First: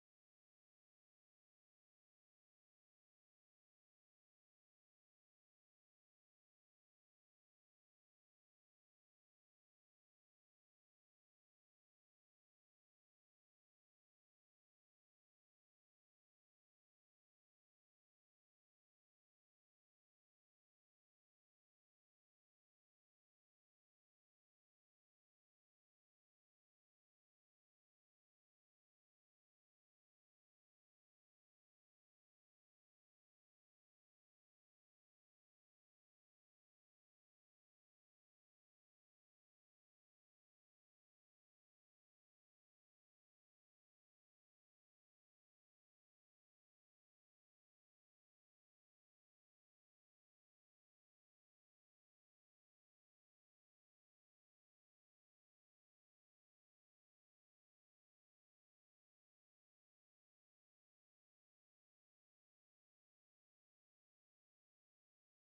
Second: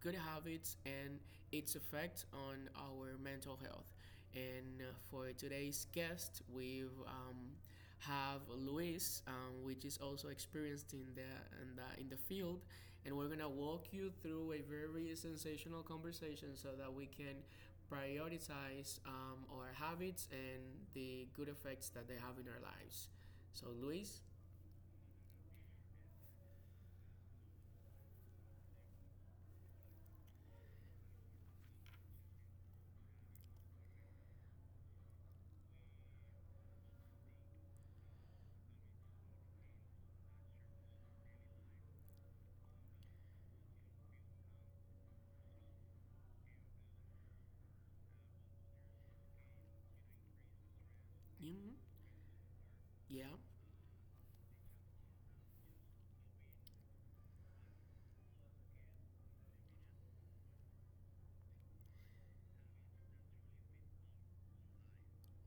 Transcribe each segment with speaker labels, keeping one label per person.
Speaker 1: good habits and its effect on our mental health. And for today's guest, we've have Luis, which is also experienced in the field, and we're gonna walk you through a very sensational conversation so that we can prioritize our habits and the good effects that they have in our lives. So, Luis. Mm, yeah,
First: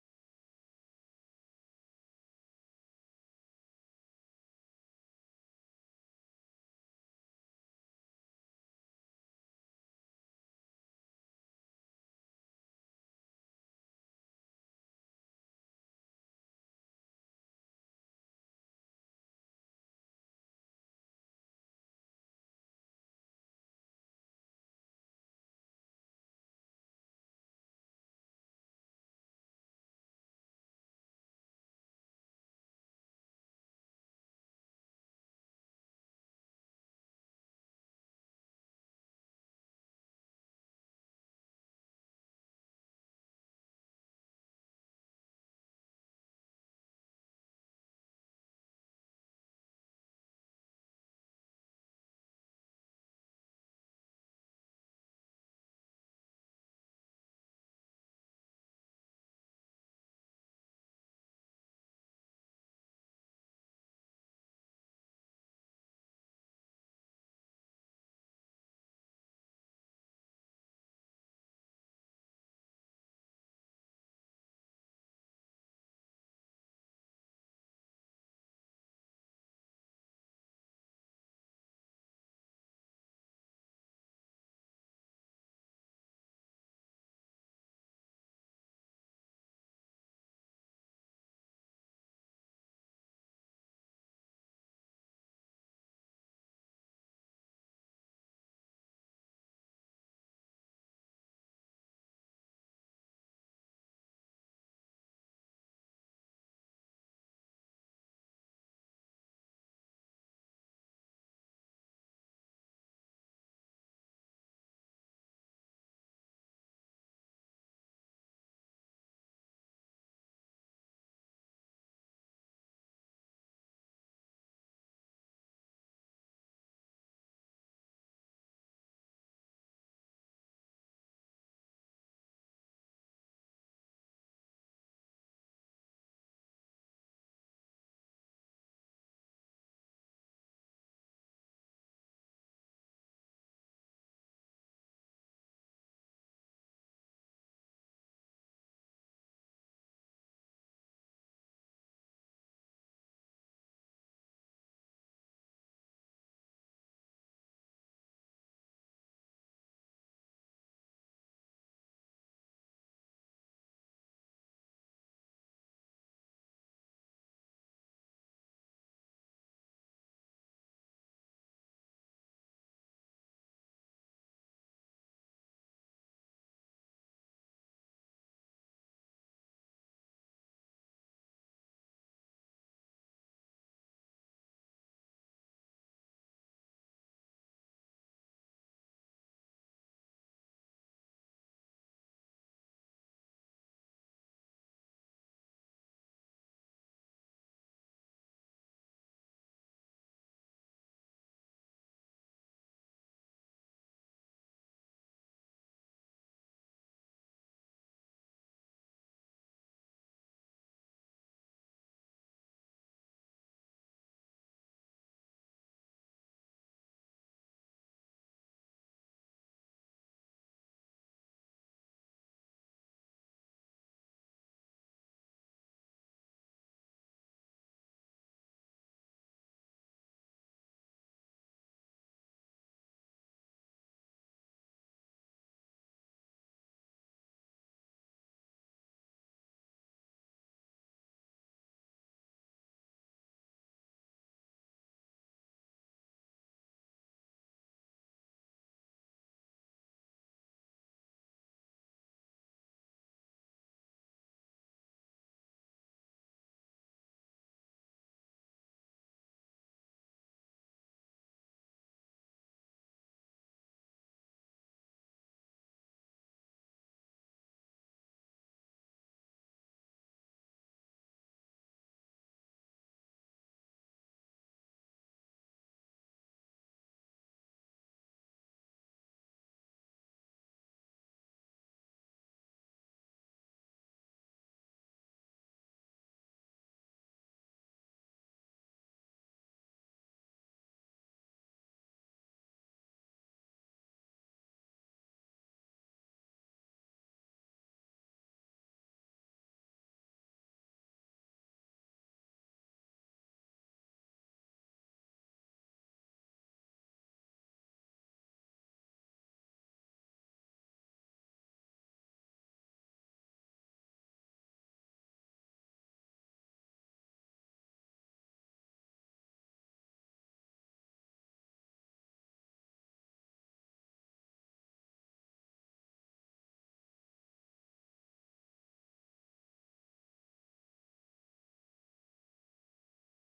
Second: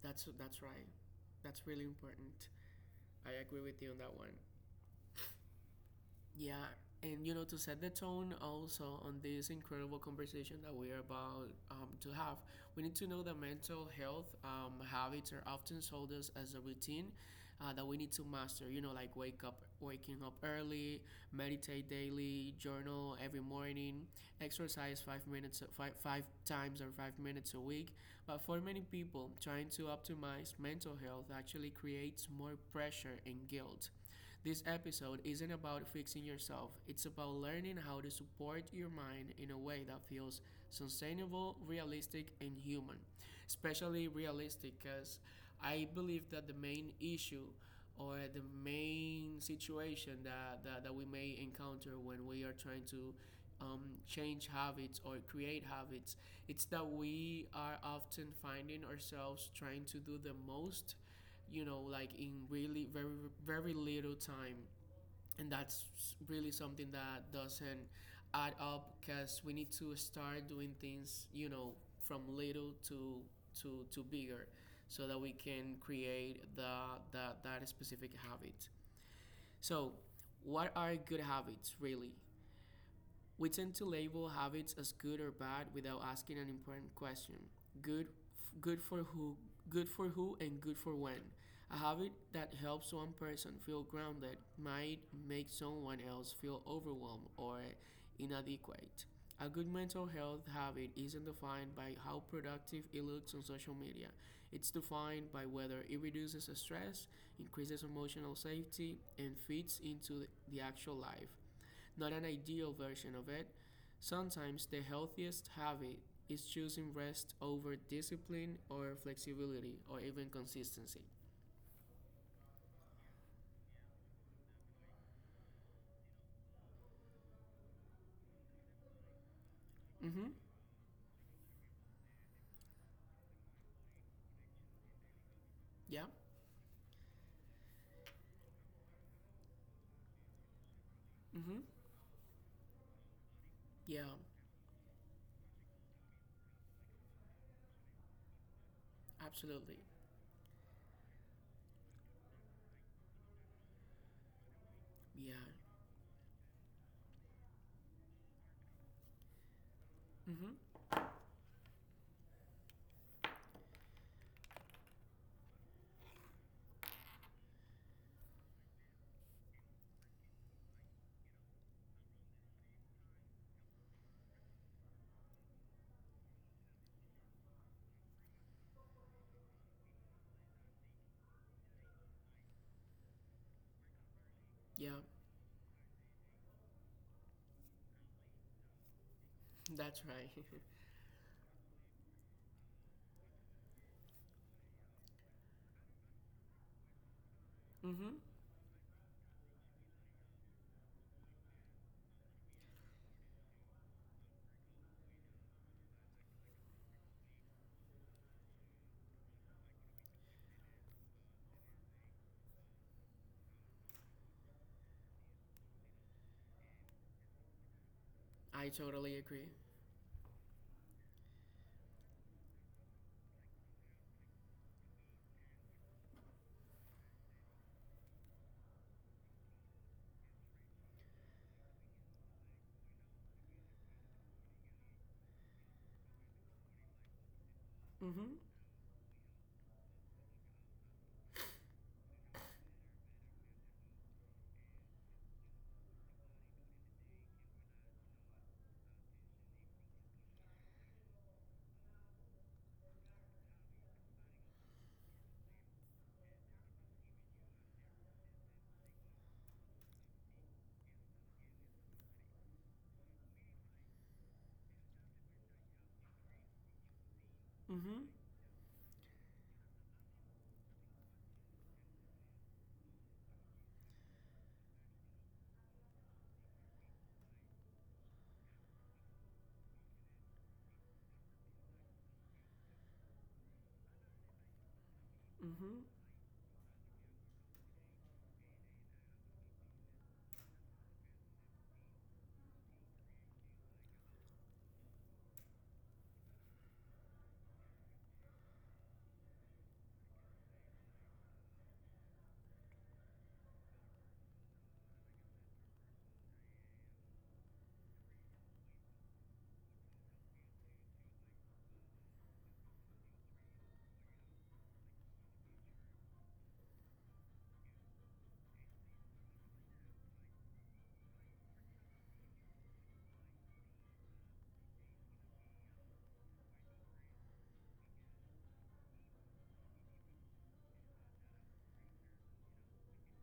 Speaker 1: that's right. That's really important. I agree with you on that one. Yeah, and to set the tone also on this incredible conversation that we are about to have, we need to know that mental health habits are often sold us as a routine that we need to master. Like waking up early, meditate daily, journal every morning, exercise 5 minutes, five times, or 5 minutes a week. But for many people, trying to optimize mental health actually creates more pressure and guilt. This episode isn't about fixing yourself; it's about learning how to support your mind in a way that feels sustainable, realistic, and human. Especially realistic, because I believe that the main issue, or the main situation that we may encounter when we are trying to um, change habits or create habits. It's that we are often finding ourselves trying to do the most, like, in really very very little time. And that's really something that doesn't add up, because we need to start doing things, from little to bigger, so that we can create the that specific habit. So, what are good habits really? We tend to label habits as good or bad without asking an important question. Good good for who, good for who and good for when. A habit that helps one person feel grounded might make someone else feel overwhelmed or inadequate. A good mental health habit isn't defined by how productive it looks on social media. It's defined by whether it reduces stress, increases emotional safety, and fits into the actual life, not an ideal version of it. Sometimes the healthiest habit is choosing rest over discipline or flexibility or even consistency. Mm-hmm. Yeah. Mm-hmm. Yeah. Absolutely. Yeah. Mm-hmm. Yeah. That's right. Mm-hmm. I totally agree. Mm-hmm. Mm-hmm. Mm-hmm.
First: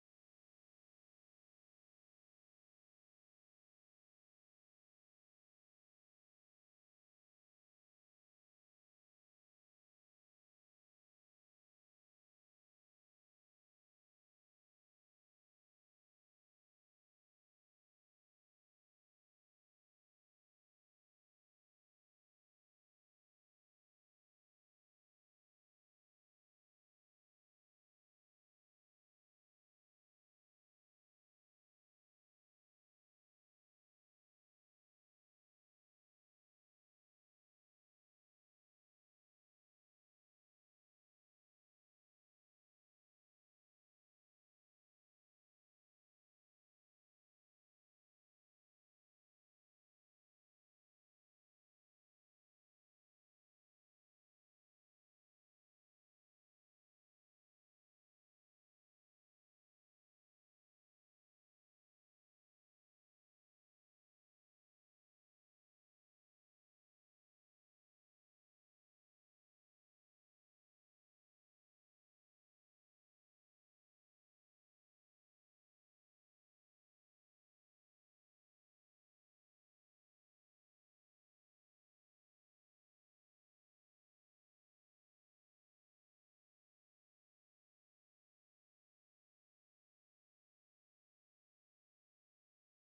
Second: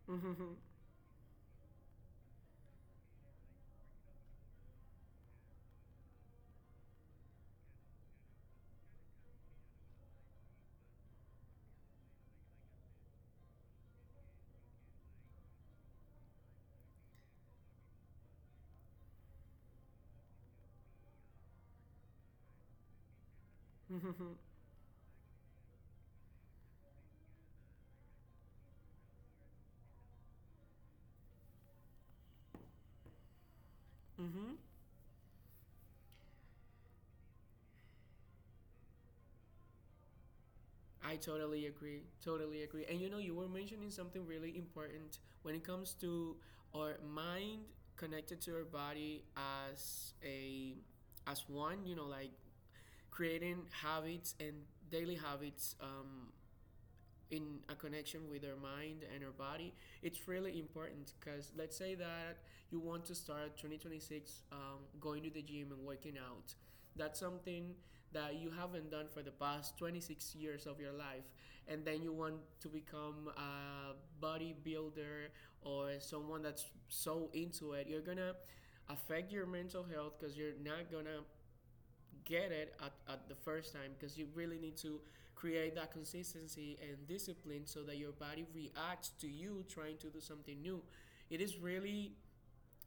Speaker 1: Mm-hmm. Mm-hmm. Mm-hmm. I totally agree. Totally agree. And you were mentioning something really important when it comes to our mind connected to our body, as one. Like creating habits and daily habits in a connection with our mind and our body, it's really important because let's say that you want to start 2026, going to the gym and working out. That's something that you haven't done for the past 26 years of your life, and then you want to become a bodybuilder or someone that's so into it. You're gonna affect your mental health because you're not gonna get it at the first time, because you really need to create that consistency and discipline so that your body reacts to you trying to do something new. It is really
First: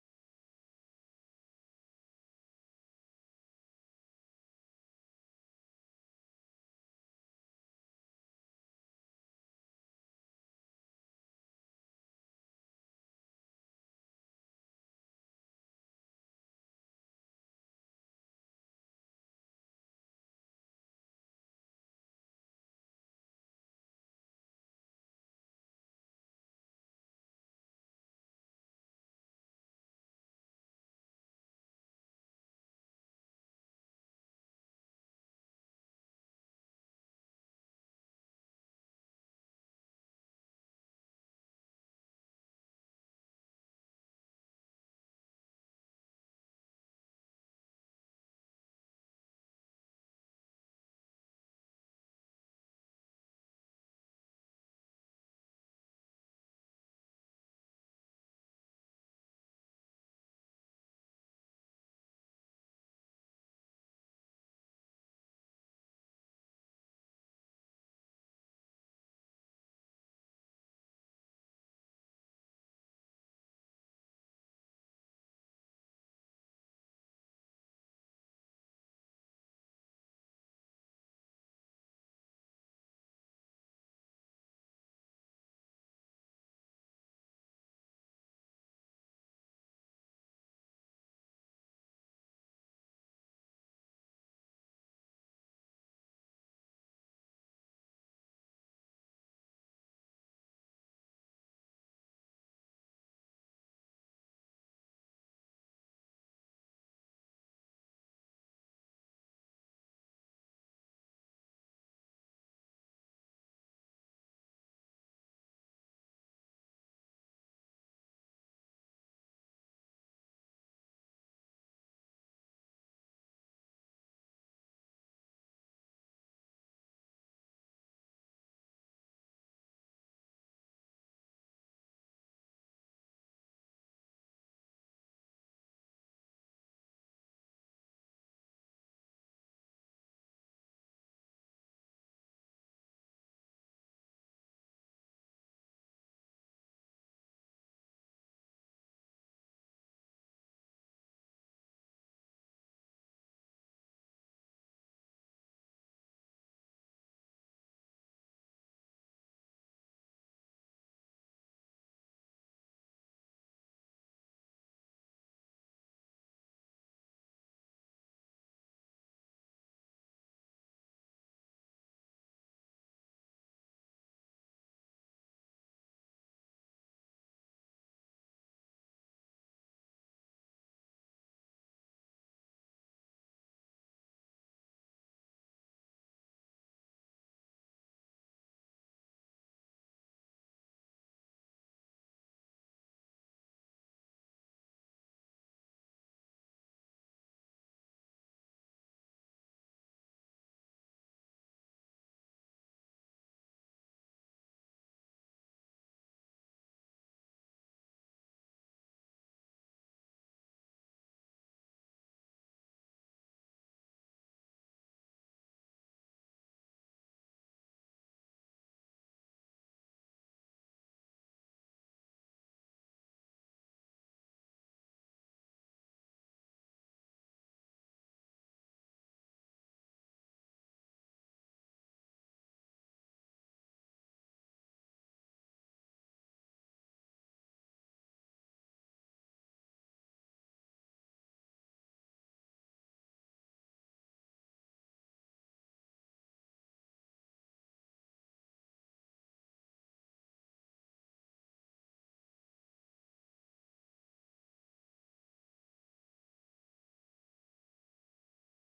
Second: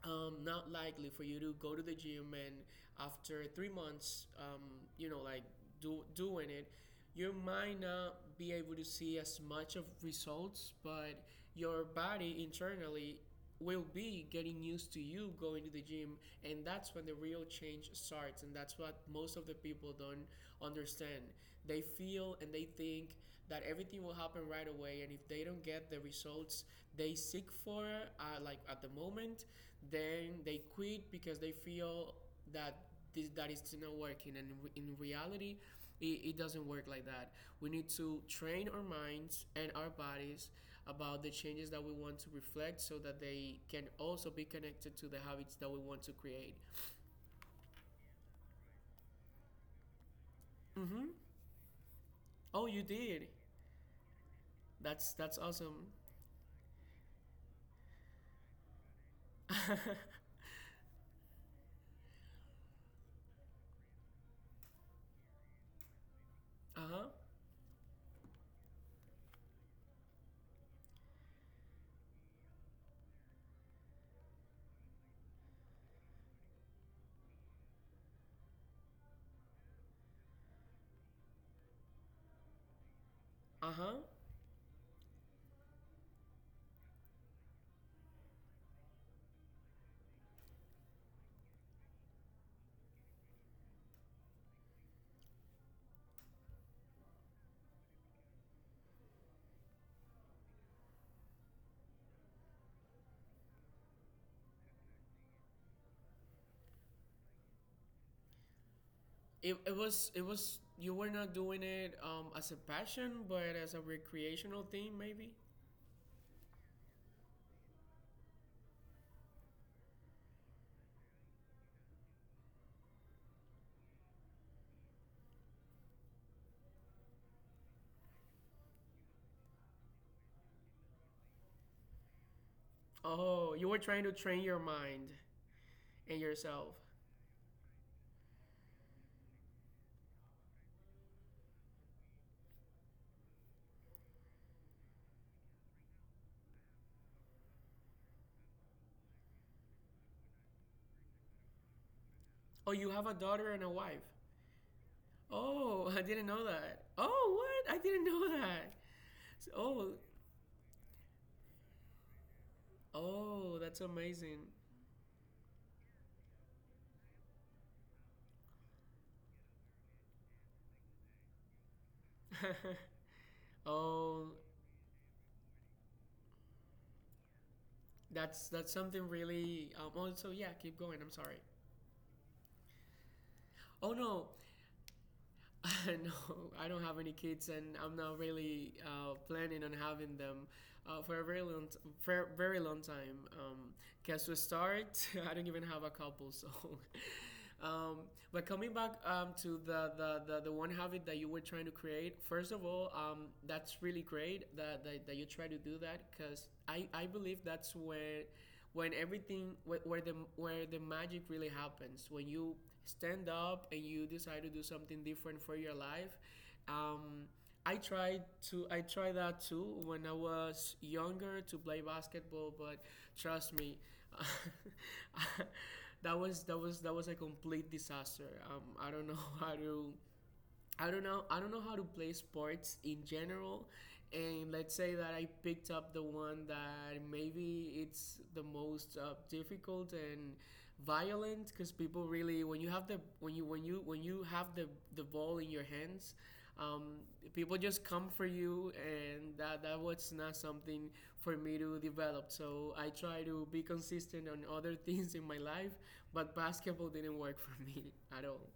Speaker 1: not likely for you to go to the gym and, after 3 months, like, doing it, you might not be able to see as much of results, but your body internally will be getting used to you going to the gym, and that's when the real change starts. And that's what most of the people don't understand. They feel and they think that everything will happen right away, and if they don't get the results they seek for, like, at the moment, then they quit because they feel that that is not working. And in reality, it doesn't work like that. We need to train our minds and our bodies about the changes that we want to reflect, so that they can also be connected to the habits that we want to create. Mm-hmm. Oh, you did? That's awesome. Uh-huh. Uh-huh. it, it was you were not doing it as a passion but as a recreational thing, maybe. Oh, you were trying to train your mind and yourself. Oh, you have a daughter and a wife. Oh, I didn't know that. Oh, what? I didn't know that. Oh, oh, that's amazing. Oh, that's something really. Also, yeah, keep going. I'm sorry. Oh no, no, I don't have any kids, and I'm not really planning on having them for a very long, t- for a very long time. Guess to start, I don't even have a couple, so. Um, but coming back to the one habit that you were trying to create, first of all, that's really great that you try to do that, because I believe that's where, where the magic really happens, when you stand up and you decide to do something different for your life. Um, i tried to i tried that too when I was younger, to play basketball, but trust me, that was a complete disaster. I don't know how to. I don't know. I don't know how to play sports in general, and let's say that I picked up the one that maybe it's the most difficult and violent, because people really, when you have the ball in your hands. Um, people just come for you, and that was not something for me to develop. So I try to be consistent on other things in my life, but basketball didn't work for me at all.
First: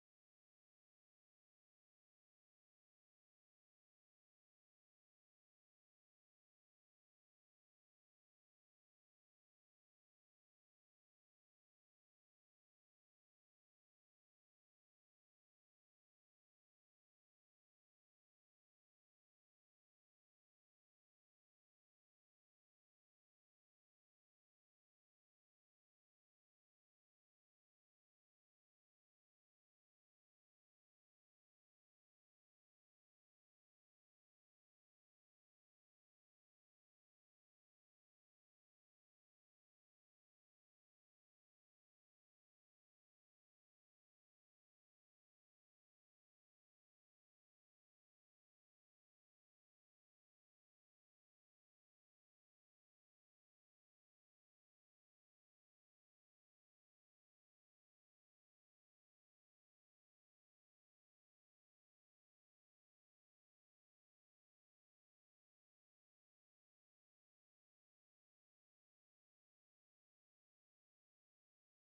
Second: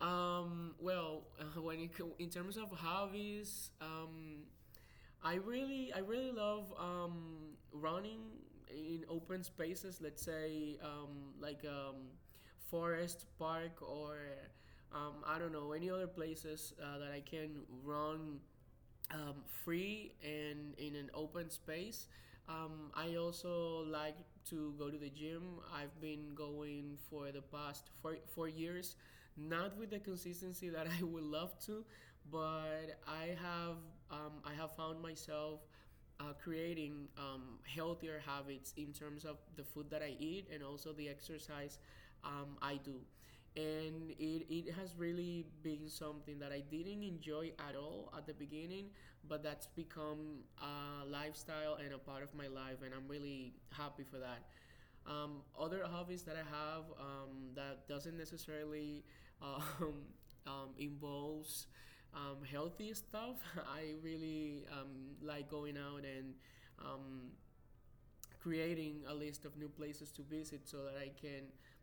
Speaker 1: Well, in terms of hobbies, I really love running in open spaces. Let's say like, forest, park, or I don't know, any other places that I can run um, free and in an open space. I also like to go to the gym. I've been going for the past four years, not with the consistency that I would love to, but I have found myself creating healthier habits in terms of the food that I eat and also the exercise I do. And it has really been something that I didn't enjoy at all at the beginning, but that's become a lifestyle and a part of my life, and I'm really happy for that. Other hobbies that I have that doesn't necessarily um, involves healthy stuff. I really like going out and um, creating a list of new places to visit so that I can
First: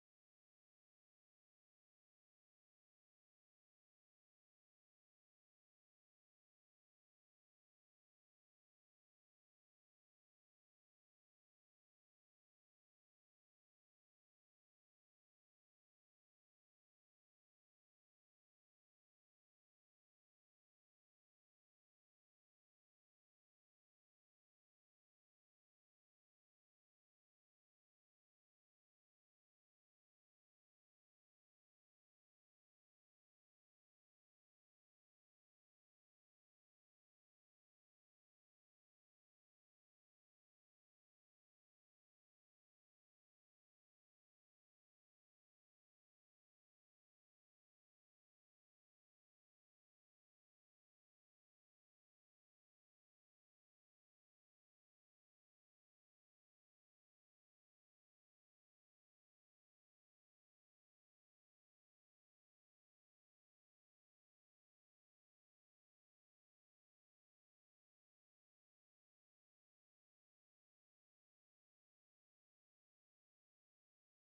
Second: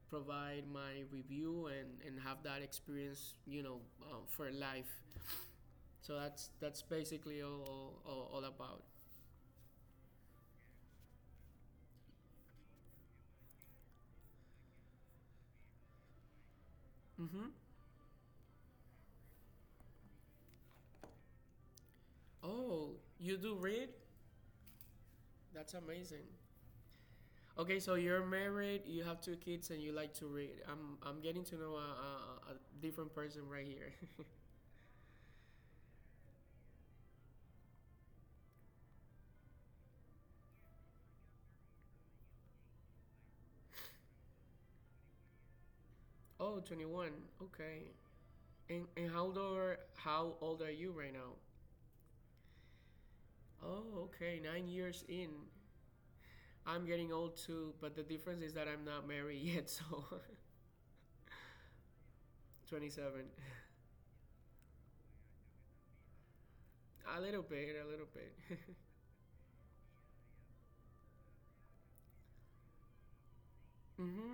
Speaker 1: provide my review, and have that experience, for life. So that's basically all all about. Mm-hmm. Oh, you do read? That's amazing. Okay, so you're married, you have two kids, and you like to read. I'm getting to know a different person right here. Oh, 21. Okay. And, how old are you right now? Oh, okay, 9 years in. I'm getting old too, but the difference is that I'm not married yet, so. 27. A little bit, a little bit. Mm-hmm.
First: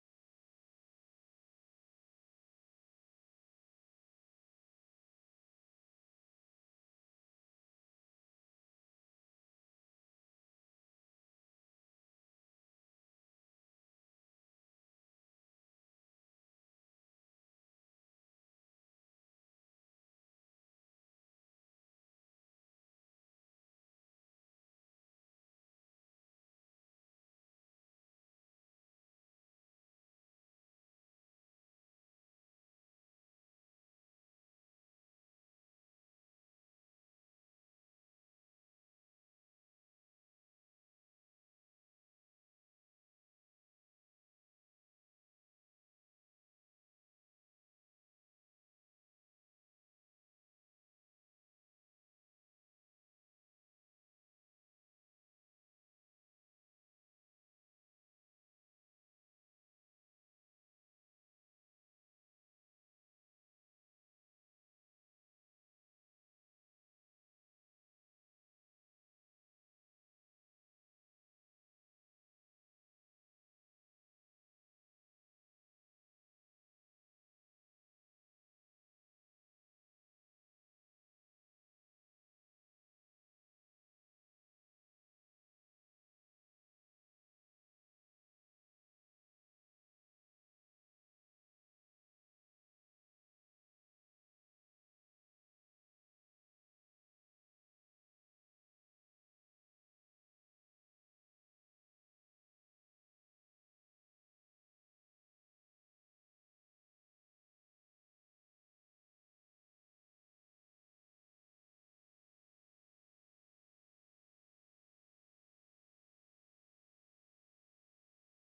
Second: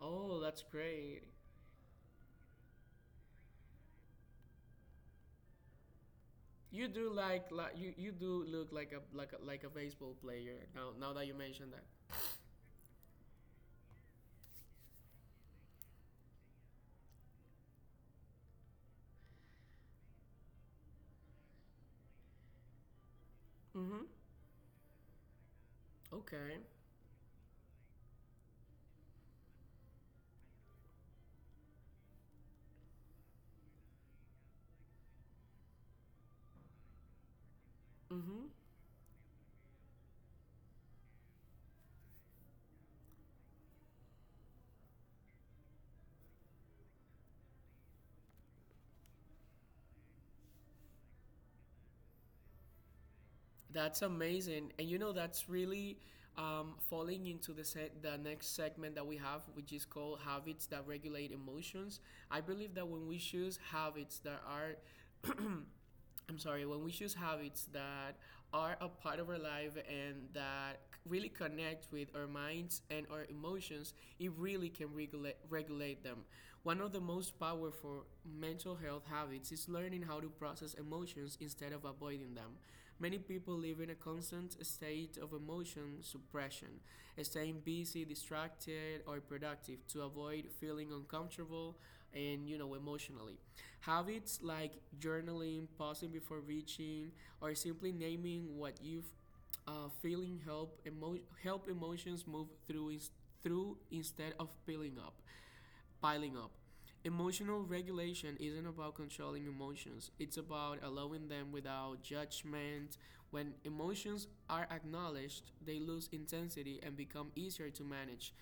Speaker 1: Oh, that's great. You do, like, you do look like a, like a baseball player, now that you mentioned that. Mhm. Okay. Mhm. That's amazing. And you know, that's really falling into the next segment that we have, which is called habits that regulate emotions. I believe that when we choose habits that are I'm sorry, when we choose habits that are a part of our life and that really connect with our minds and our emotions, it really can regulate, them. One of the most powerful mental health habits is learning how to process emotions instead of avoiding them. Many people live in a constant state of emotion suppression, staying busy, distracted, or productive to avoid feeling uncomfortable and emotionally. Habits like journaling, pausing before reaching, or simply naming what you've feeling help help emotions move through instead of piling up. Emotional regulation isn't about controlling emotions. It's about allowing them without judgment. When emotions are acknowledged, they lose intensity and become easier to manage.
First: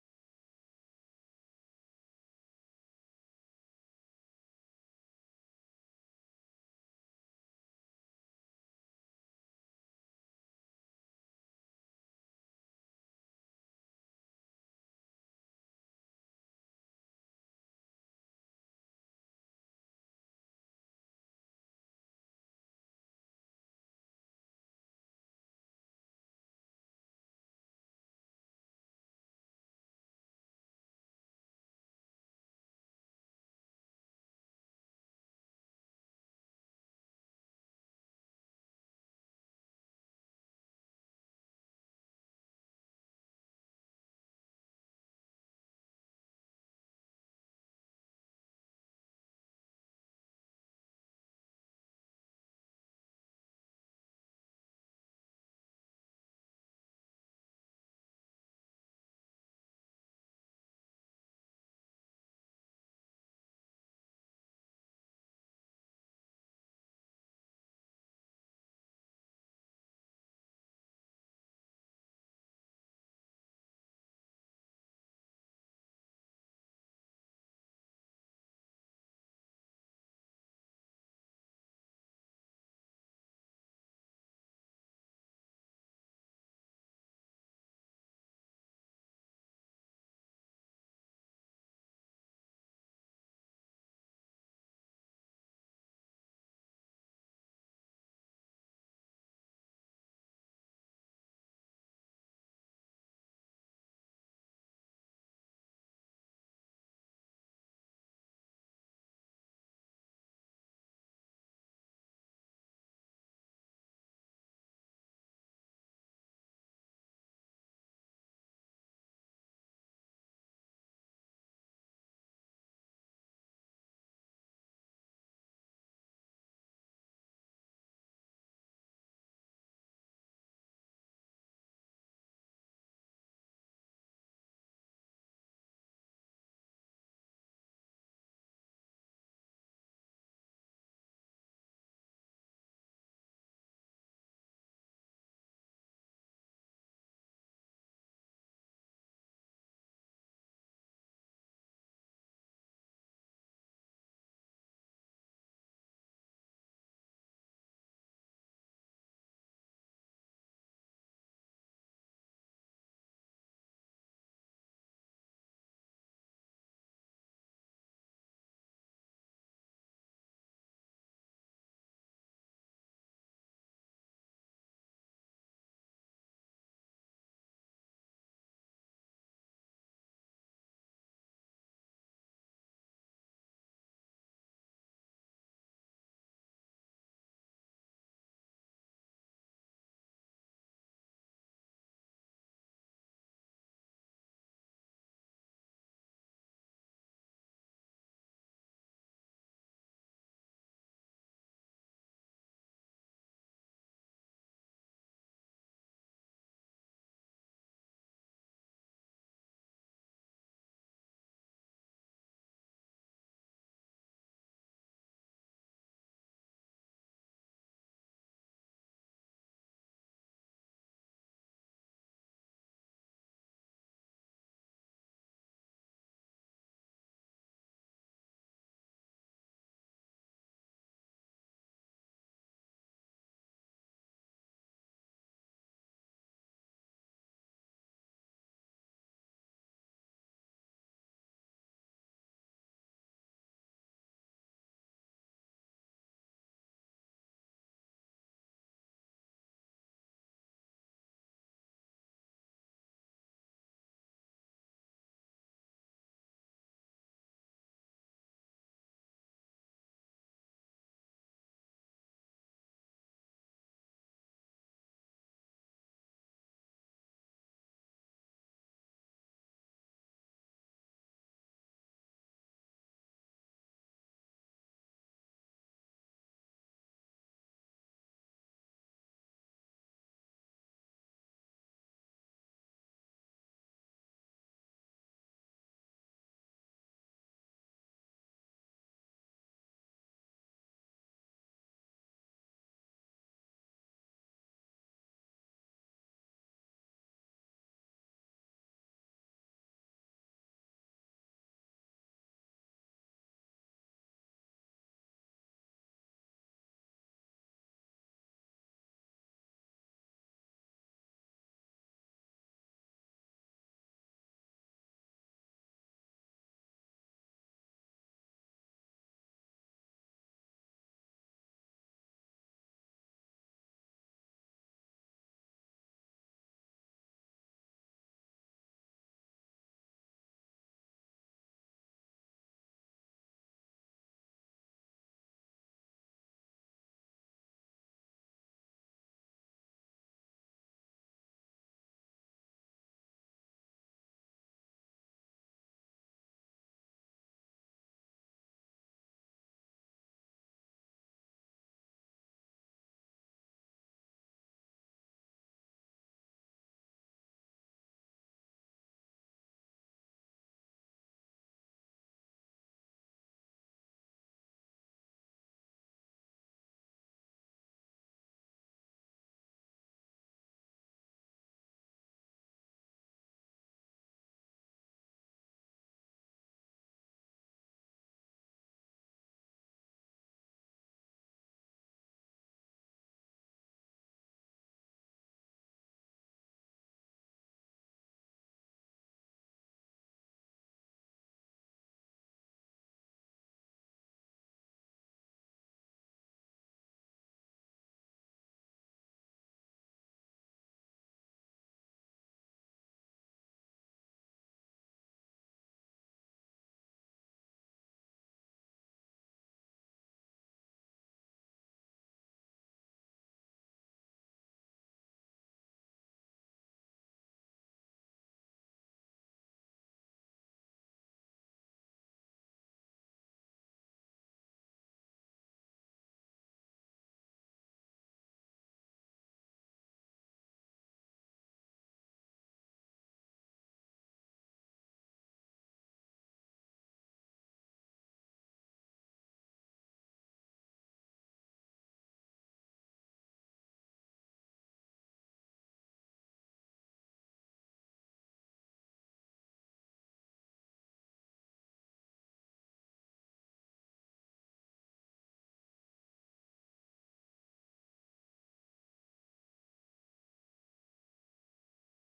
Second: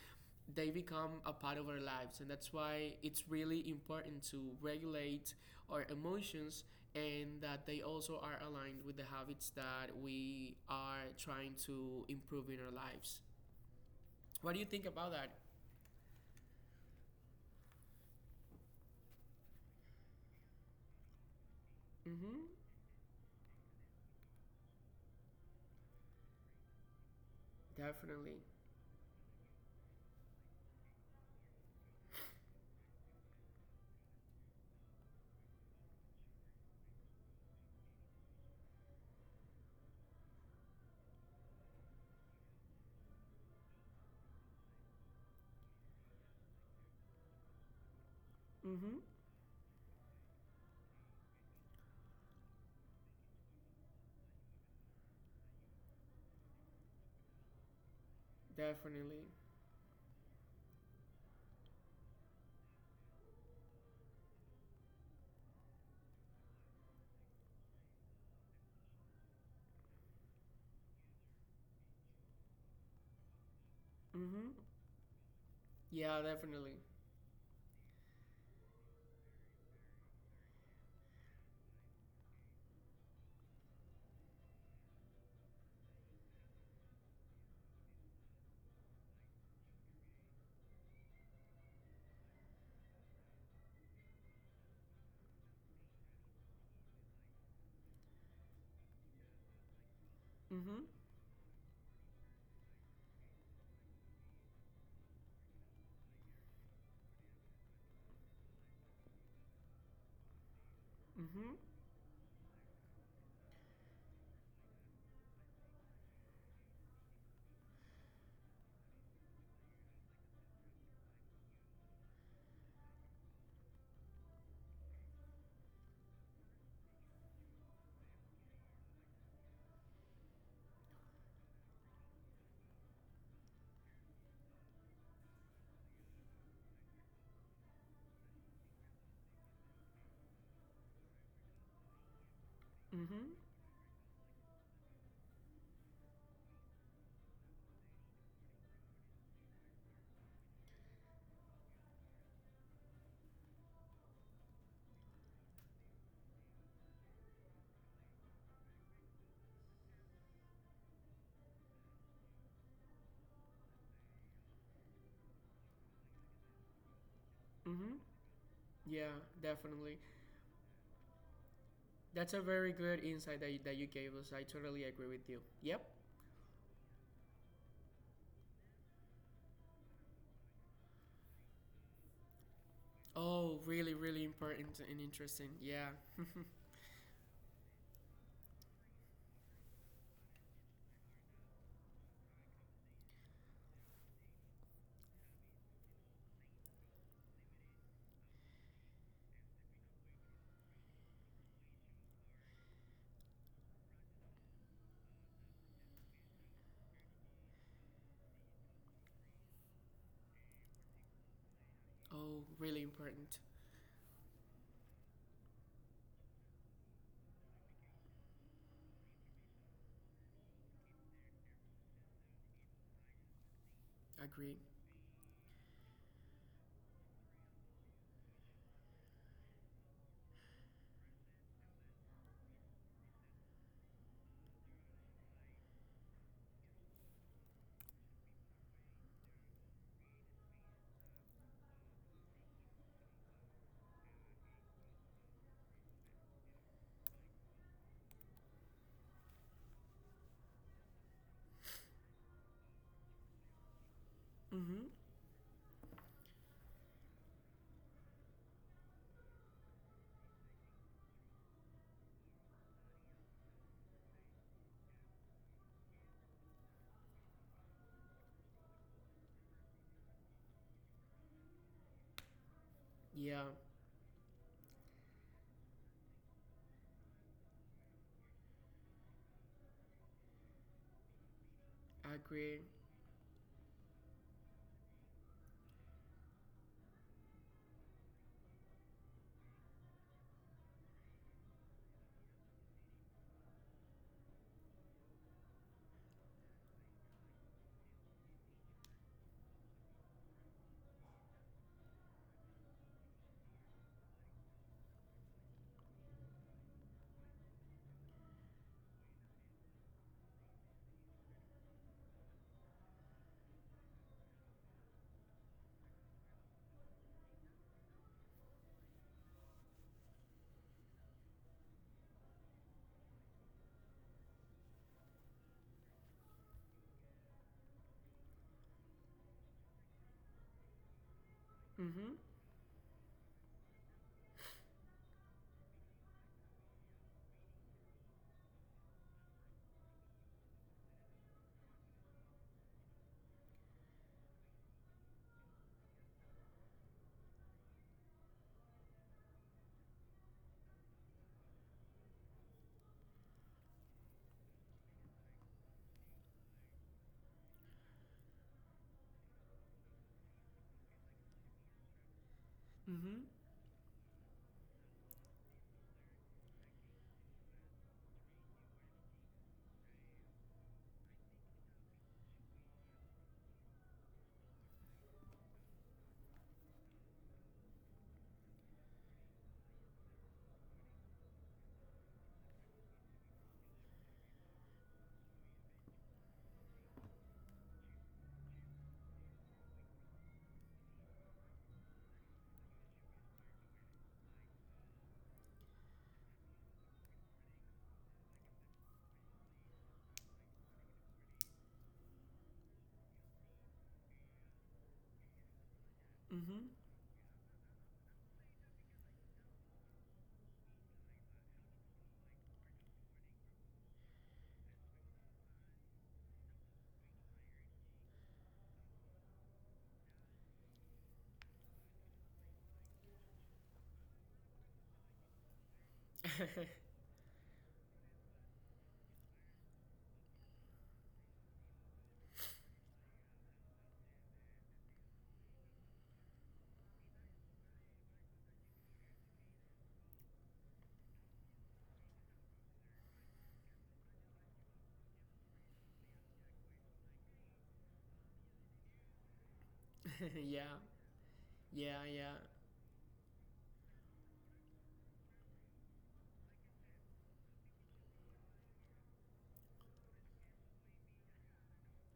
Speaker 1: They become a part of our lives, and that's why it's really important to regulate our emotions, and that they also are aligned with the habits that we are trying to improve in our lives. What do you think about that? Mm-hmm. Definitely. Mm-hmm. Definitely. Mm-hmm. Yeah, definitely. Mm-hmm. Mm-hmm. Mm-hmm. Mm-hmm. Yeah, definitely. That's a very good insight that you gave us. I totally agree with you. Yep. Oh, really, really important and interesting. Yeah. Oh, really important. Agree. Mm-hmm. Yeah. Agree. Mm-hmm. Mm-hmm. Mm-hmm. Yeah. Yeah.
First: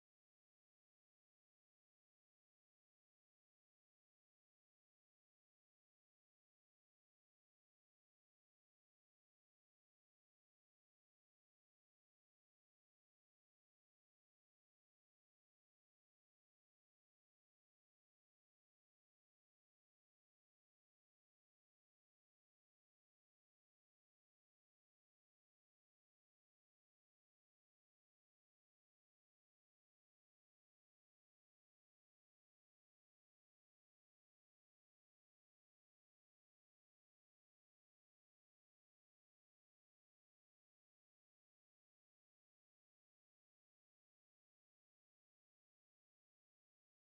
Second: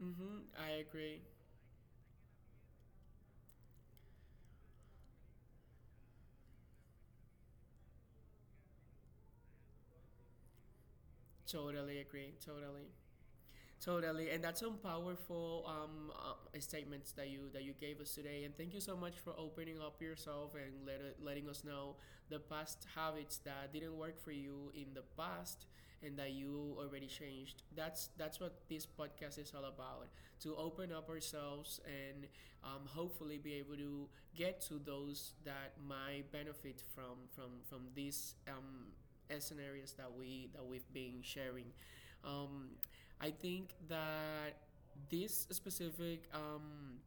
Speaker 1: Mm-hmm. I agree. Totally agree. Totally. Totally, and that's some powerful statements that you gave us today. And thank you so much for opening up yourself and letting us know the past habits that didn't work for you in the past and that you already changed. That's what this podcast is all about: to open up ourselves and hopefully be able to get to those that might benefit from these scenarios that we've been sharing. Um, I think that this specific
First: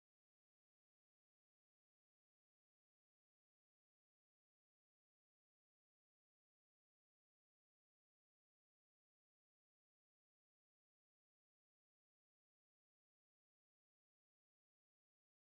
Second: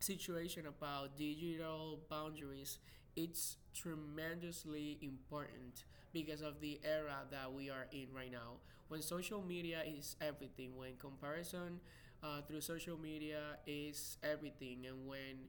Speaker 1: situation about digital boundaries, it's tremendously important because of the era that we are in right now, when social media is everything, when comparison through social media is everything, and when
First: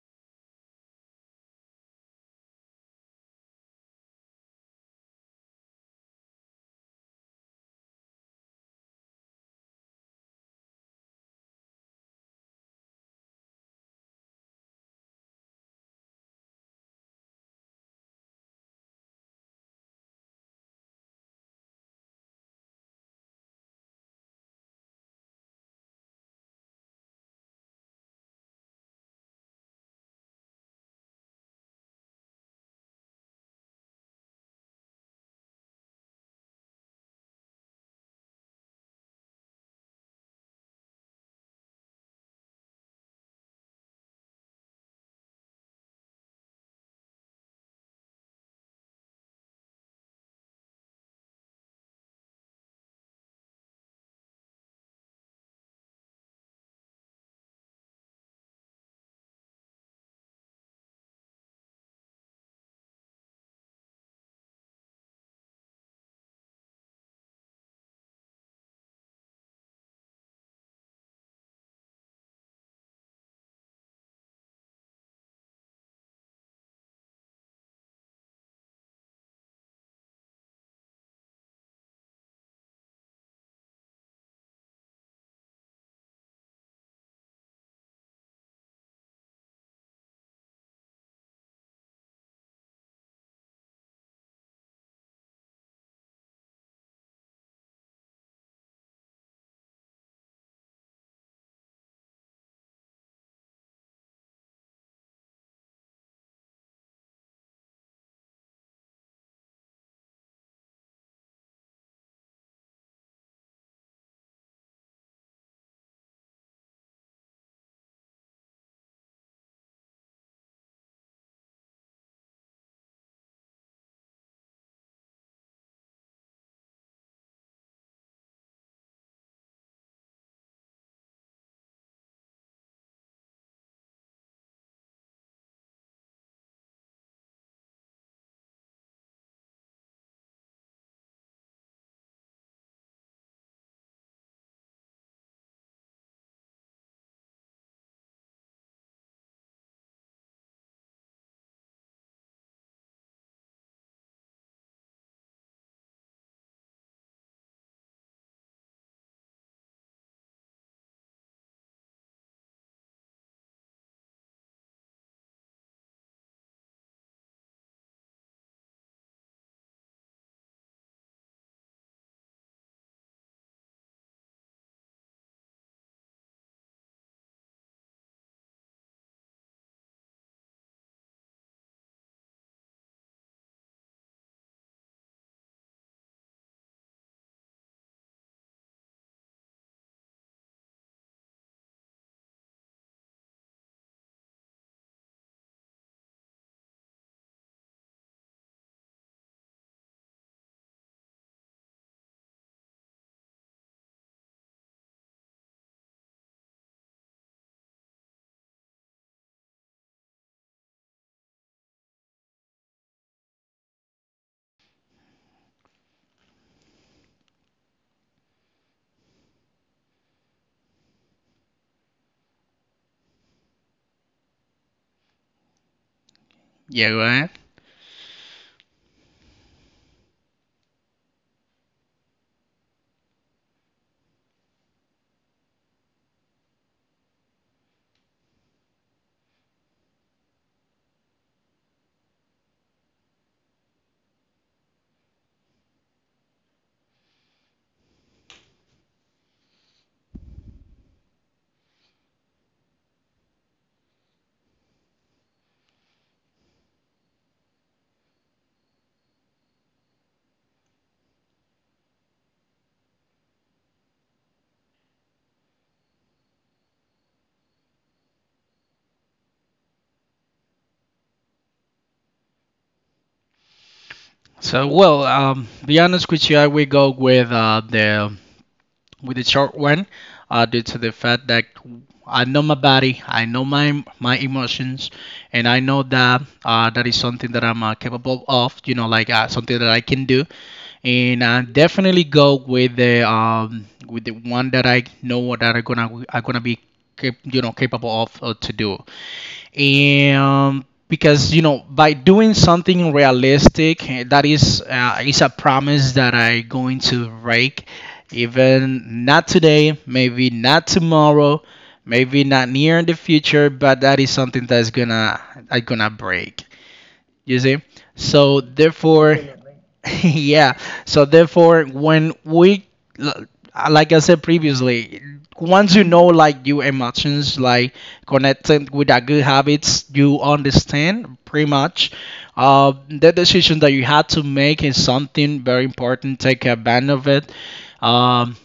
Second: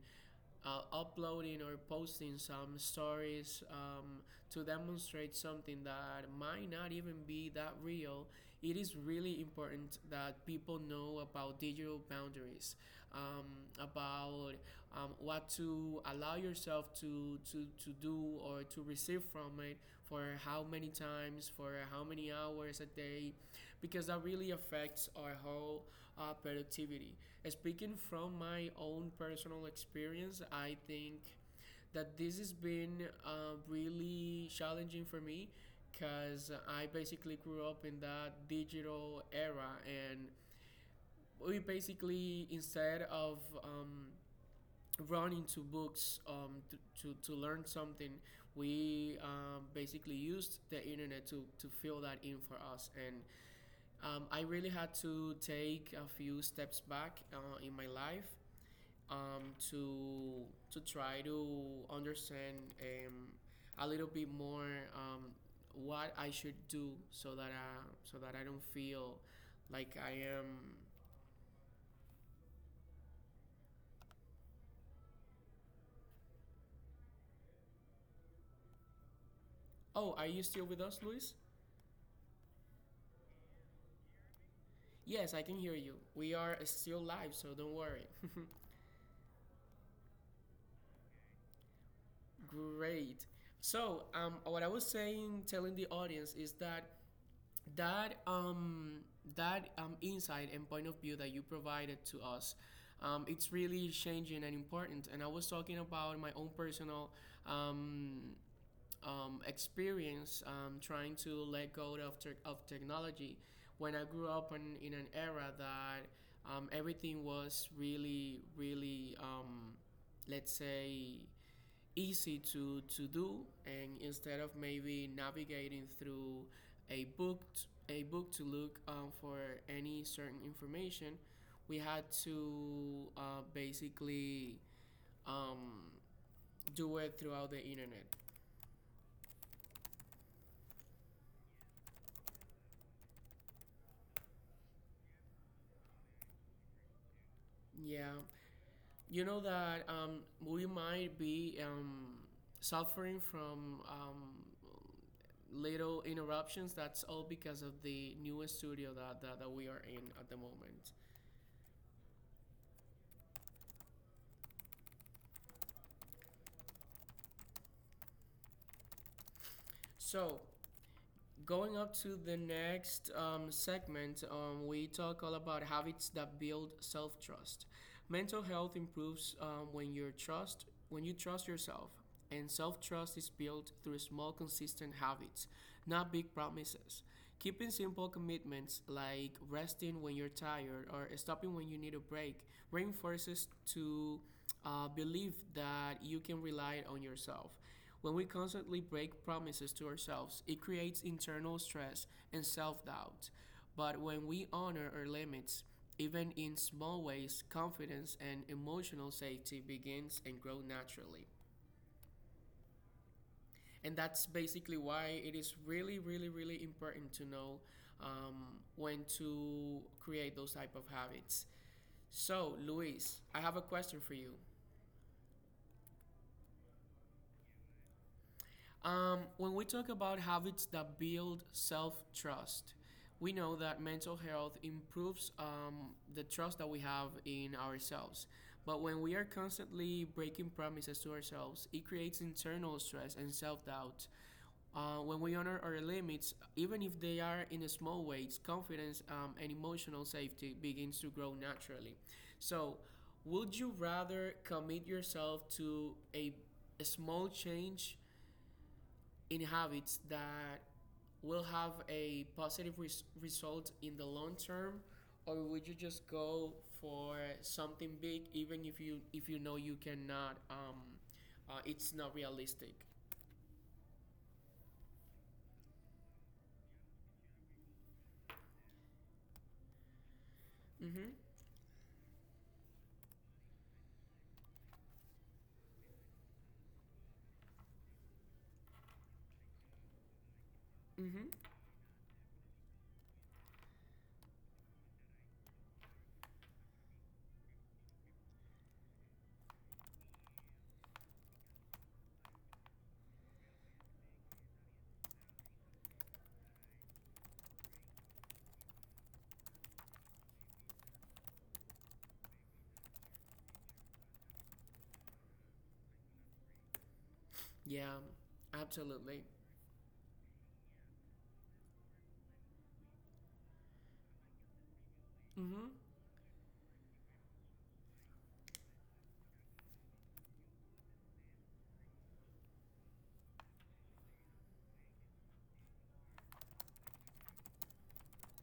Speaker 1: uploading or posting some stories to demonstrate something that might not even be that real, it is really important that people know about digital boundaries, um, about what to allow yourself to, to do or to receive from it, for how many times, for how many hours a day, because that really affects our whole productivity. Speaking from my own personal experience, I think that this has been really challenging for me because I basically grew up in that digital era, and we basically, instead of um, running to books to, to learn something, we basically used the internet to fill that in for us. And I really had to take a few steps back in my life um, to to try to understand a little bit more, um, what I should do so that so that I don't feel like I am. Oh, are you still with us, Luis? Yes, I can hear you. We are still live, so don't worry. Great. So, what I was saying, telling the audience, is that that um, that insight and point of view that you provided to us, it's really changing and important, and I was talking about my own personal um, experience trying to let go of, technology when I grew up in an era that everything was really, let's say, easy to do, and instead of maybe navigating through a book t- a book to look for any certain information, we had to basically um, do it throughout the internet. Yeah, you know that we might be suffering from little interruptions. That's all because of the newest studio that we are in at the moment. So, going up to the next segment, we talk all about habits that build self-trust. Mental health improves when you trust yourself, and self-trust is built through small, consistent habits, not big promises. Keeping simple commitments like resting when you're tired or stopping when you need a break reinforces to believe that you can rely on yourself. When we constantly break promises to ourselves, it creates internal stress and self doubt. But when we honor our limits, even in small ways, confidence and emotional safety begins and grow naturally. And that's basically why it is really, really, really important to know when to create those type of habits. So, Luis, I have a question for you.
Speaker 2: Yeah, right.
Speaker 1: When we talk about habits that build self trust, we know that mental health improves the trust that we have in ourselves. But when we are constantly breaking promises to ourselves, it creates internal stress and self doubt. When we honor our limits, even if they are in a small ways, confidence and emotional safety begins to grow naturally. So, would you rather commit yourself to a small change in habits that will have a positive result in the long term, or would you just go for something big even if you know you cannot it's not realistic?
Speaker 2: So, well, be honest with you, I will go with the short one, due to the
Speaker 1: Mhm.
Speaker 2: fact that I know my body, I know my emotions, and I know that that is something that I'm capable of. You know, like something that I can do, and
Speaker 1: Mhm.
Speaker 2: I definitely go with the one that I know that I'm gonna be capable of, to do. And because you know, by doing something realistic, that is a promise that I going to break, even not today, maybe not tomorrow, maybe not near in the future, but that is something that's gonna break. You see?
Speaker 1: Yeah.
Speaker 2: So therefore,
Speaker 1: Absolutely.
Speaker 2: definitely. Yeah. So therefore, when we, l- like I said previously,
Speaker 1: Mhm.
Speaker 2: once you know, like your emotions, like connected with a good habits, you understand pretty much. The decision that you had to make is something very important. Take advantage of it. Um,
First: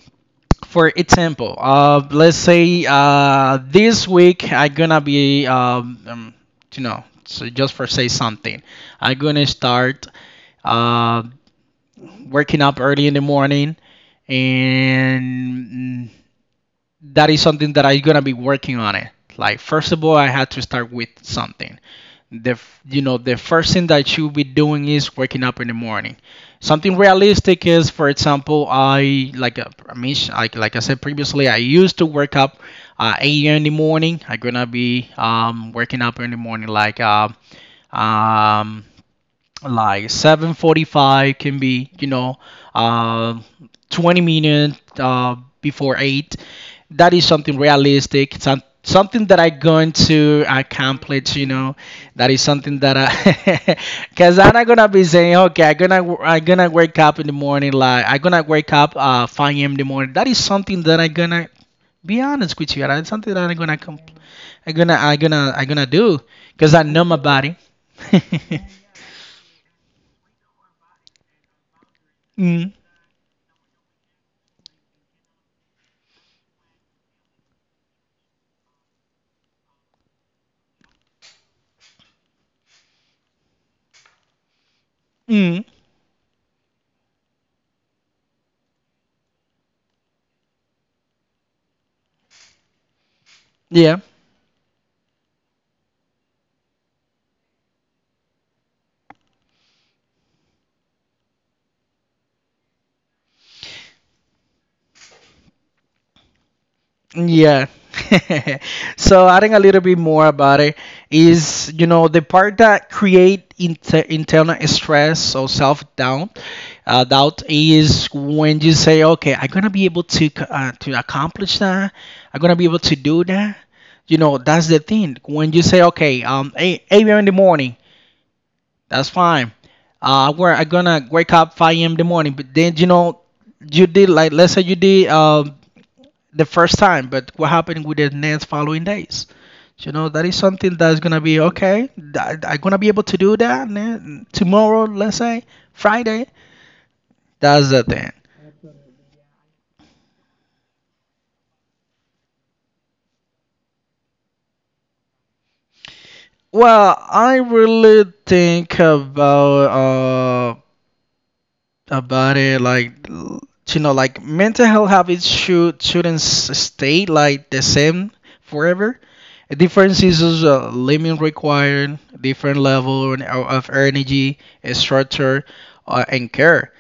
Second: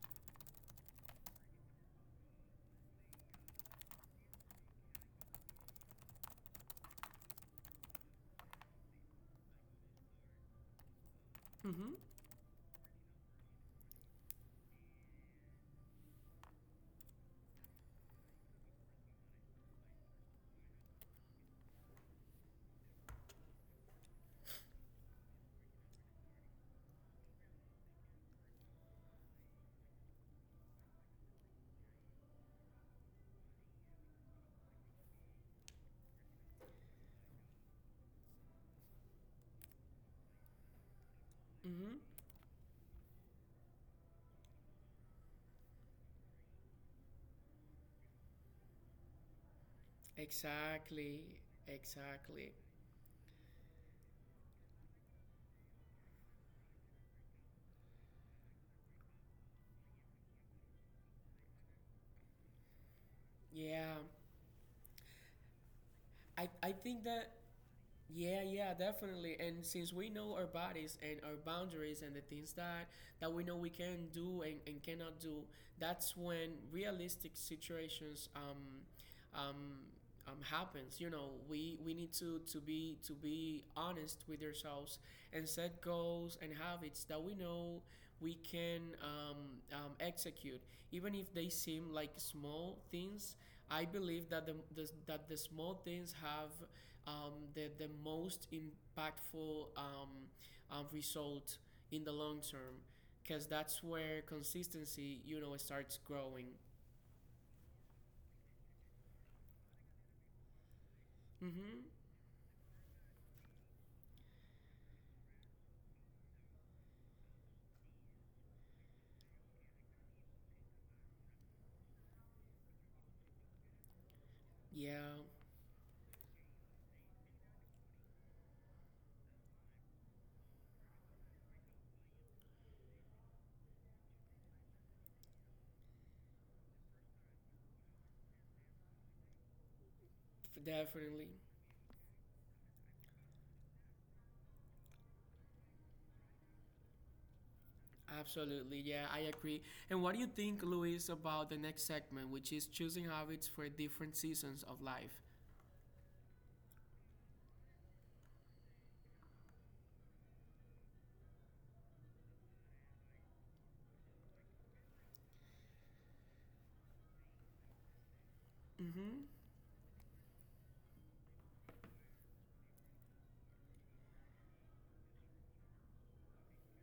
Speaker 2: for example, let's say this week I'm gonna be, you know, so just for say something, I'm gonna start, uh,
Speaker 1: Mhm.
Speaker 2: working up early in the morning. And that is something that I'm gonna be working on it. Like, first of all, I had to start with something. You know, the first thing that you be doing is waking up in the morning. Something realistic is, for example, I mean, like I said previously, I used to wake up, 8 a.m. in the morning. I'm gonna be, working up in the morning like, um, like 7:45, can be,
Speaker 1: Mhm.
Speaker 2: you know, uh, 20 minutes, before 8. That is something realistic, something that I going to accomplish,
Speaker 1: Exactly.
Speaker 2: you know. That is
Speaker 1: Exactly.
Speaker 2: something that i, because I'm not gonna be saying, okay, i'm gonna wake up in the morning, like I'm gonna wake up, 5 a.m. in the morning. That is something that I'm gonna, be honest with you, that's something that I'm gonna
Speaker 1: Yeah.
Speaker 2: compl- I'm gonna I'm gonna I'm gonna do,
Speaker 1: i
Speaker 2: because
Speaker 1: i
Speaker 2: I know
Speaker 1: think
Speaker 2: my
Speaker 1: that
Speaker 2: body.
Speaker 1: Yeah, yeah, definitely. And since we know our bodies and our boundaries and the things
Speaker 2: Mm.
Speaker 1: that that we know we can do and cannot do, that's when realistic situations um happens. You know, we need to be honest with ourselves and
Speaker 2: Mm.
Speaker 1: set goals and habits that we know we can execute, even if they seem like small things. I
Speaker 2: Yeah.
Speaker 1: believe that the small things have the most impactful result in the long term, because that's where consistency, you know, starts growing.
Speaker 2: Yeah. So adding a little bit more about it is,
Speaker 1: Hmm.
Speaker 2: you know, the part that create internal stress or self-doubt, doubt is when you say, okay, I'm gonna be able to to accomplish that. I'm gonna be able to do that. You know, that's the
Speaker 1: Yeah,
Speaker 2: thing. When you say, okay, 8 a.m. in the morning, that's fine. I'm gonna wake up 5 a.m. in the morning, but then you know, you did, like, let's say you did the first time, but what happened with the next following days? You know, that is something that's gonna
Speaker 1: definitely,
Speaker 2: be okay. I'm gonna be able to do that, tomorrow, let's say Friday. That's the thing.
Speaker 1: absolutely. Yeah, I agree. And what do you think, Luis, about the next segment, which is choosing habits for different seasons of life?
Speaker 2: Well, I really think about it like, you know, like mental health habits shouldn't stay like the same forever.
Speaker 1: Hmm.
Speaker 2: Different seasons, a limit required different level and of energy, structure, and care.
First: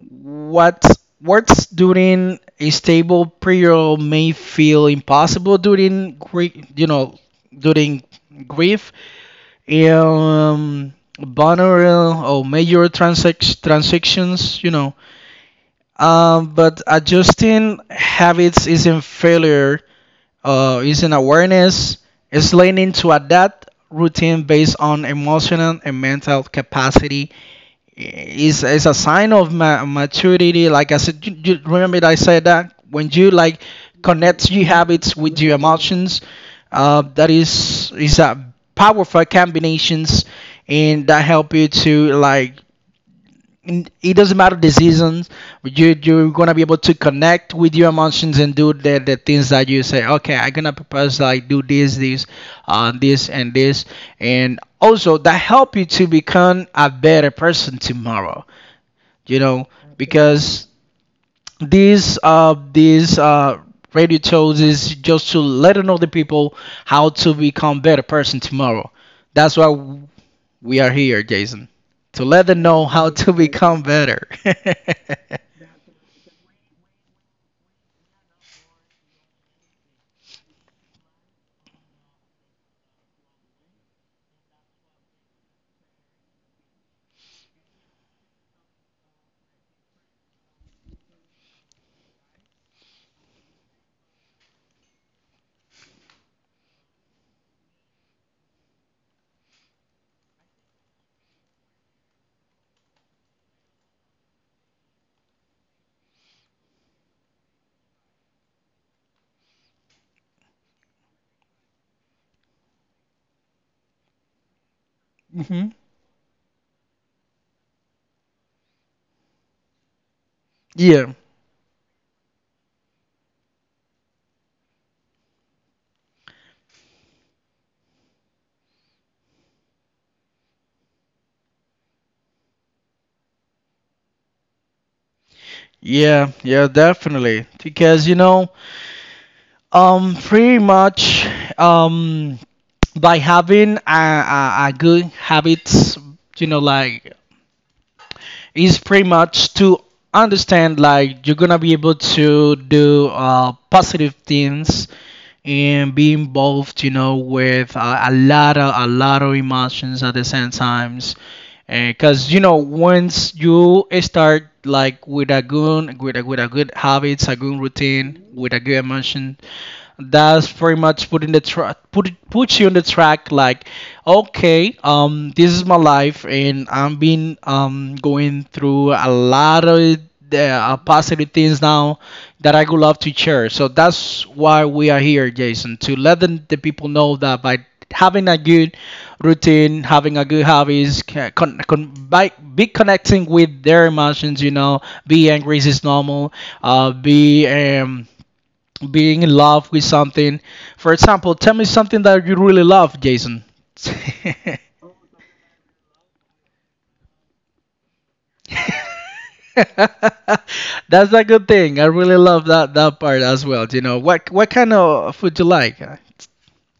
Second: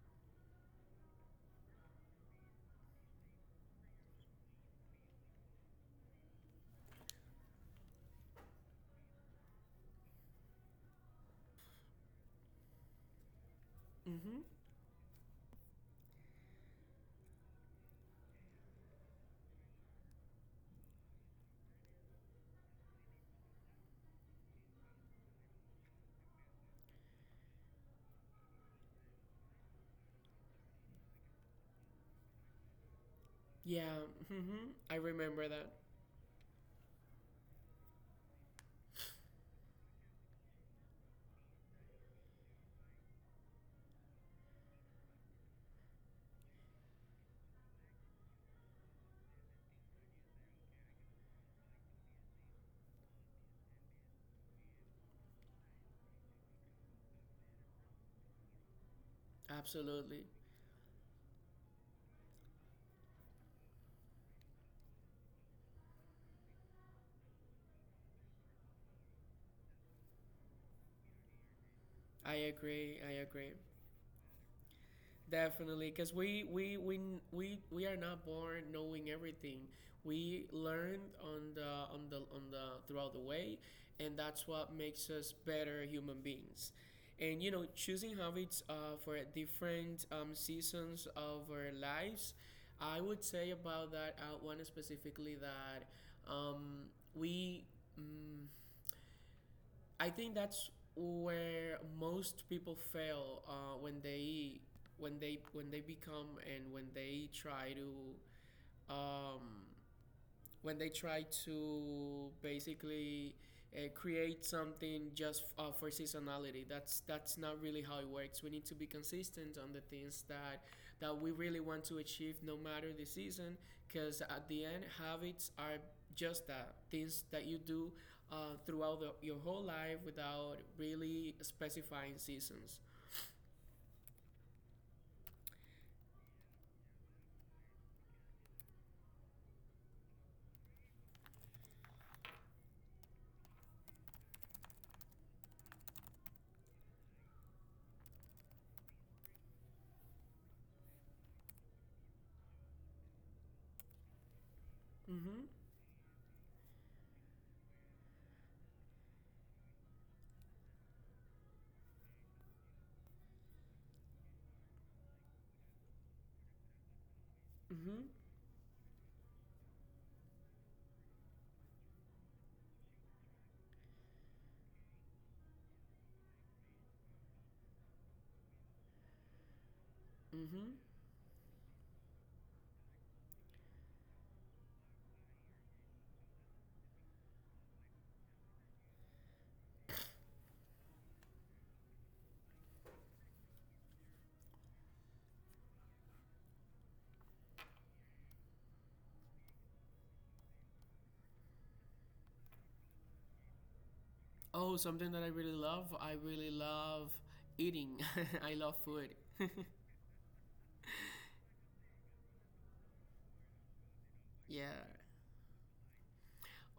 Speaker 2: What works during a stable period may feel impossible during grief, you know, during grief, um vulnerable or major
Speaker 1: Hmm.
Speaker 2: transactions, you know. But adjusting habits isn't failure, isn't awareness. It's learning to adapt routine based on emotional and mental capacity. Is a sign of maturity. Like I said, you remember that I said that when you like
Speaker 1: Yeah.
Speaker 2: connect
Speaker 1: Hmm,
Speaker 2: your
Speaker 1: I
Speaker 2: habits with
Speaker 1: remember
Speaker 2: your
Speaker 1: that.
Speaker 2: emotions, that is a powerful combinations, and that help you to, like, it doesn't matter the seasons, you're gonna be able to connect with your emotions and do the things that you say, okay, I'm gonna propose, like, do this, this and this, and also that help you to become a better person tomorrow, you know. Okay,
Speaker 1: Absolutely.
Speaker 2: because these radio shows is just to let another people how to become better person tomorrow. That's why we are here, Jason, to
Speaker 1: I
Speaker 2: let them know
Speaker 1: agree.
Speaker 2: how
Speaker 1: I
Speaker 2: to
Speaker 1: agree.
Speaker 2: become better.
Speaker 1: Definitely, because we are not born knowing everything. We learned on the throughout the way, and that's what makes us better human beings. And you know, choosing habits for different seasons of our lives, I would say about that one specifically that um, we. Mm, I think that's where most people fail when they become and when they try to um, when they try to basically create something just
Speaker 2: Hmm.
Speaker 1: for seasonality. That's not really how it works. We need to be consistent on the things that
Speaker 2: Yeah,
Speaker 1: that we really want to achieve, no matter the season. Because at the end, habits are just that things that you do throughout your whole life without really specifying seasons.
Speaker 2: yeah, yeah, definitely. Because you know, pretty much, um, by having a good habits, you know, like, is pretty much to understand, like, you're gonna be able to do, positive things
Speaker 1: Mhm.
Speaker 2: and be involved, you know, with a lot of emotions at the same times, because you know, once you start, like, with a good, with a good habits, a good
Speaker 1: Mhm.
Speaker 2: routine with a good emotion, that's pretty much put in the track, put it, puts you on the track, like, okay, this is my life and I'm been going through a lot of the,
Speaker 1: Mhm.
Speaker 2: positive things now, that I would love to share. So that's why we are here, Jason, to let the people know that by having a good routine, having a good hobbies, by, be connecting with their emotions, you know, be angry is normal, be being in love with something. For example, tell me something that you really love, Jason.
Speaker 1: Oh, something that I really love. I really love eating. I love food.
Speaker 2: That's a good thing. I really love that, that part as well. You know, what
Speaker 1: Yeah.
Speaker 2: kind of food you like?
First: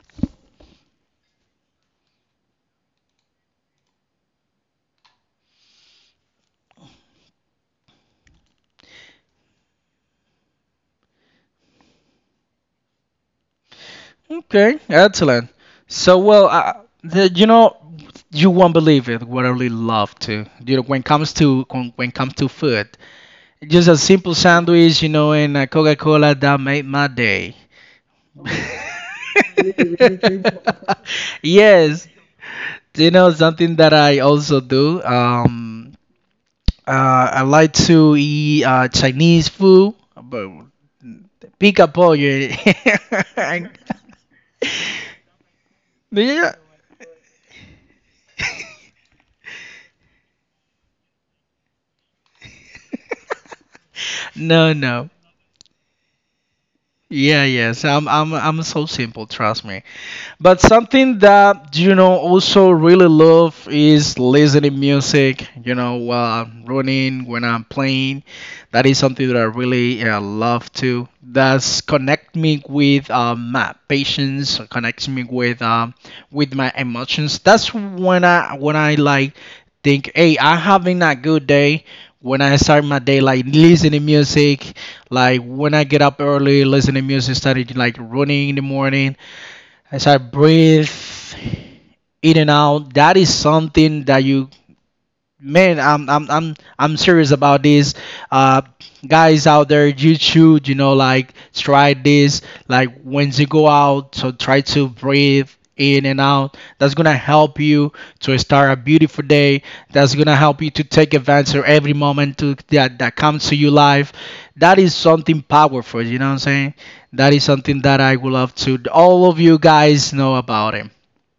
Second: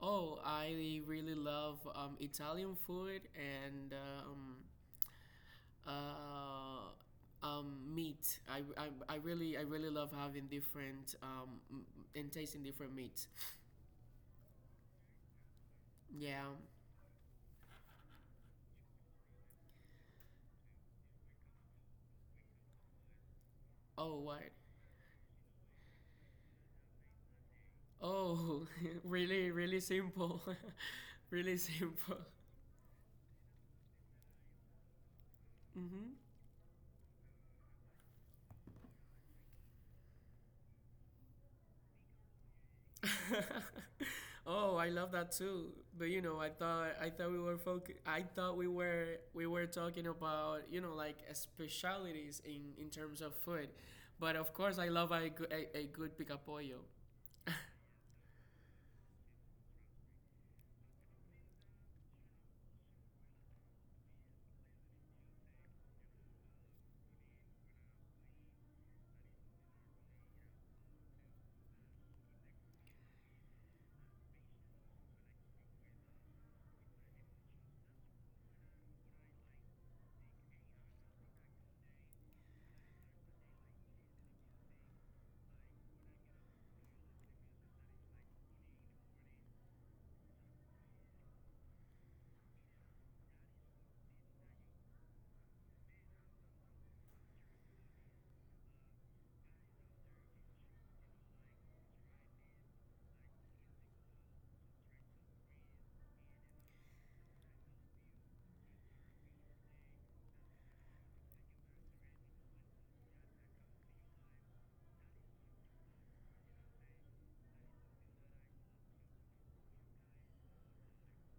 Speaker 1: Oh, I really love Italian food and meat. I really love having different and tasting different meats.
Speaker 2: Okay, excellent. So,
Speaker 1: Yeah.
Speaker 2: well, the, you know, you won't believe it. What I really love to, you know, when it comes to, when it comes to food, just a
Speaker 1: Oh,
Speaker 2: simple
Speaker 1: what?
Speaker 2: sandwich, you know, and a Coca-Cola that made my day.
Speaker 1: Oh, really really simple, really
Speaker 2: Yes.
Speaker 1: simple.
Speaker 2: You know, something that I also do.
Speaker 1: Mm-hmm.
Speaker 2: Uh, I like to eat, Chinese food, but pica pollo. Yeah.
Speaker 1: Oh, I love that too. But you know,
Speaker 2: No,
Speaker 1: I thought we were I thought we were talking about, you know, like specialities in terms of food. But of course, I
Speaker 2: no.
Speaker 1: love a good picapollo.
Speaker 2: Yeah, yes. I'm so simple. Trust me. But something that you know also really love is listening music. You know, while I'm running, when I'm playing, that is something that I really love to. That's connect me with my patience, connects me with my emotions. That's when I, when I, like, think, hey, I'm having a good day. When I start my day, like, listening music, like when I get up early, listening music, started like running in the morning. As I breathe in and out, that is something that you, man, I'm serious about this. Uh guys out there, you should, you know, like try this. Like, when you go out, so try to breathe in and out, that's gonna help you to start a beautiful day, that's gonna help you to take advantage of every moment to, that that comes to your life. That is something powerful, you know what I'm saying. That is something that I would love to all of you guys know about it.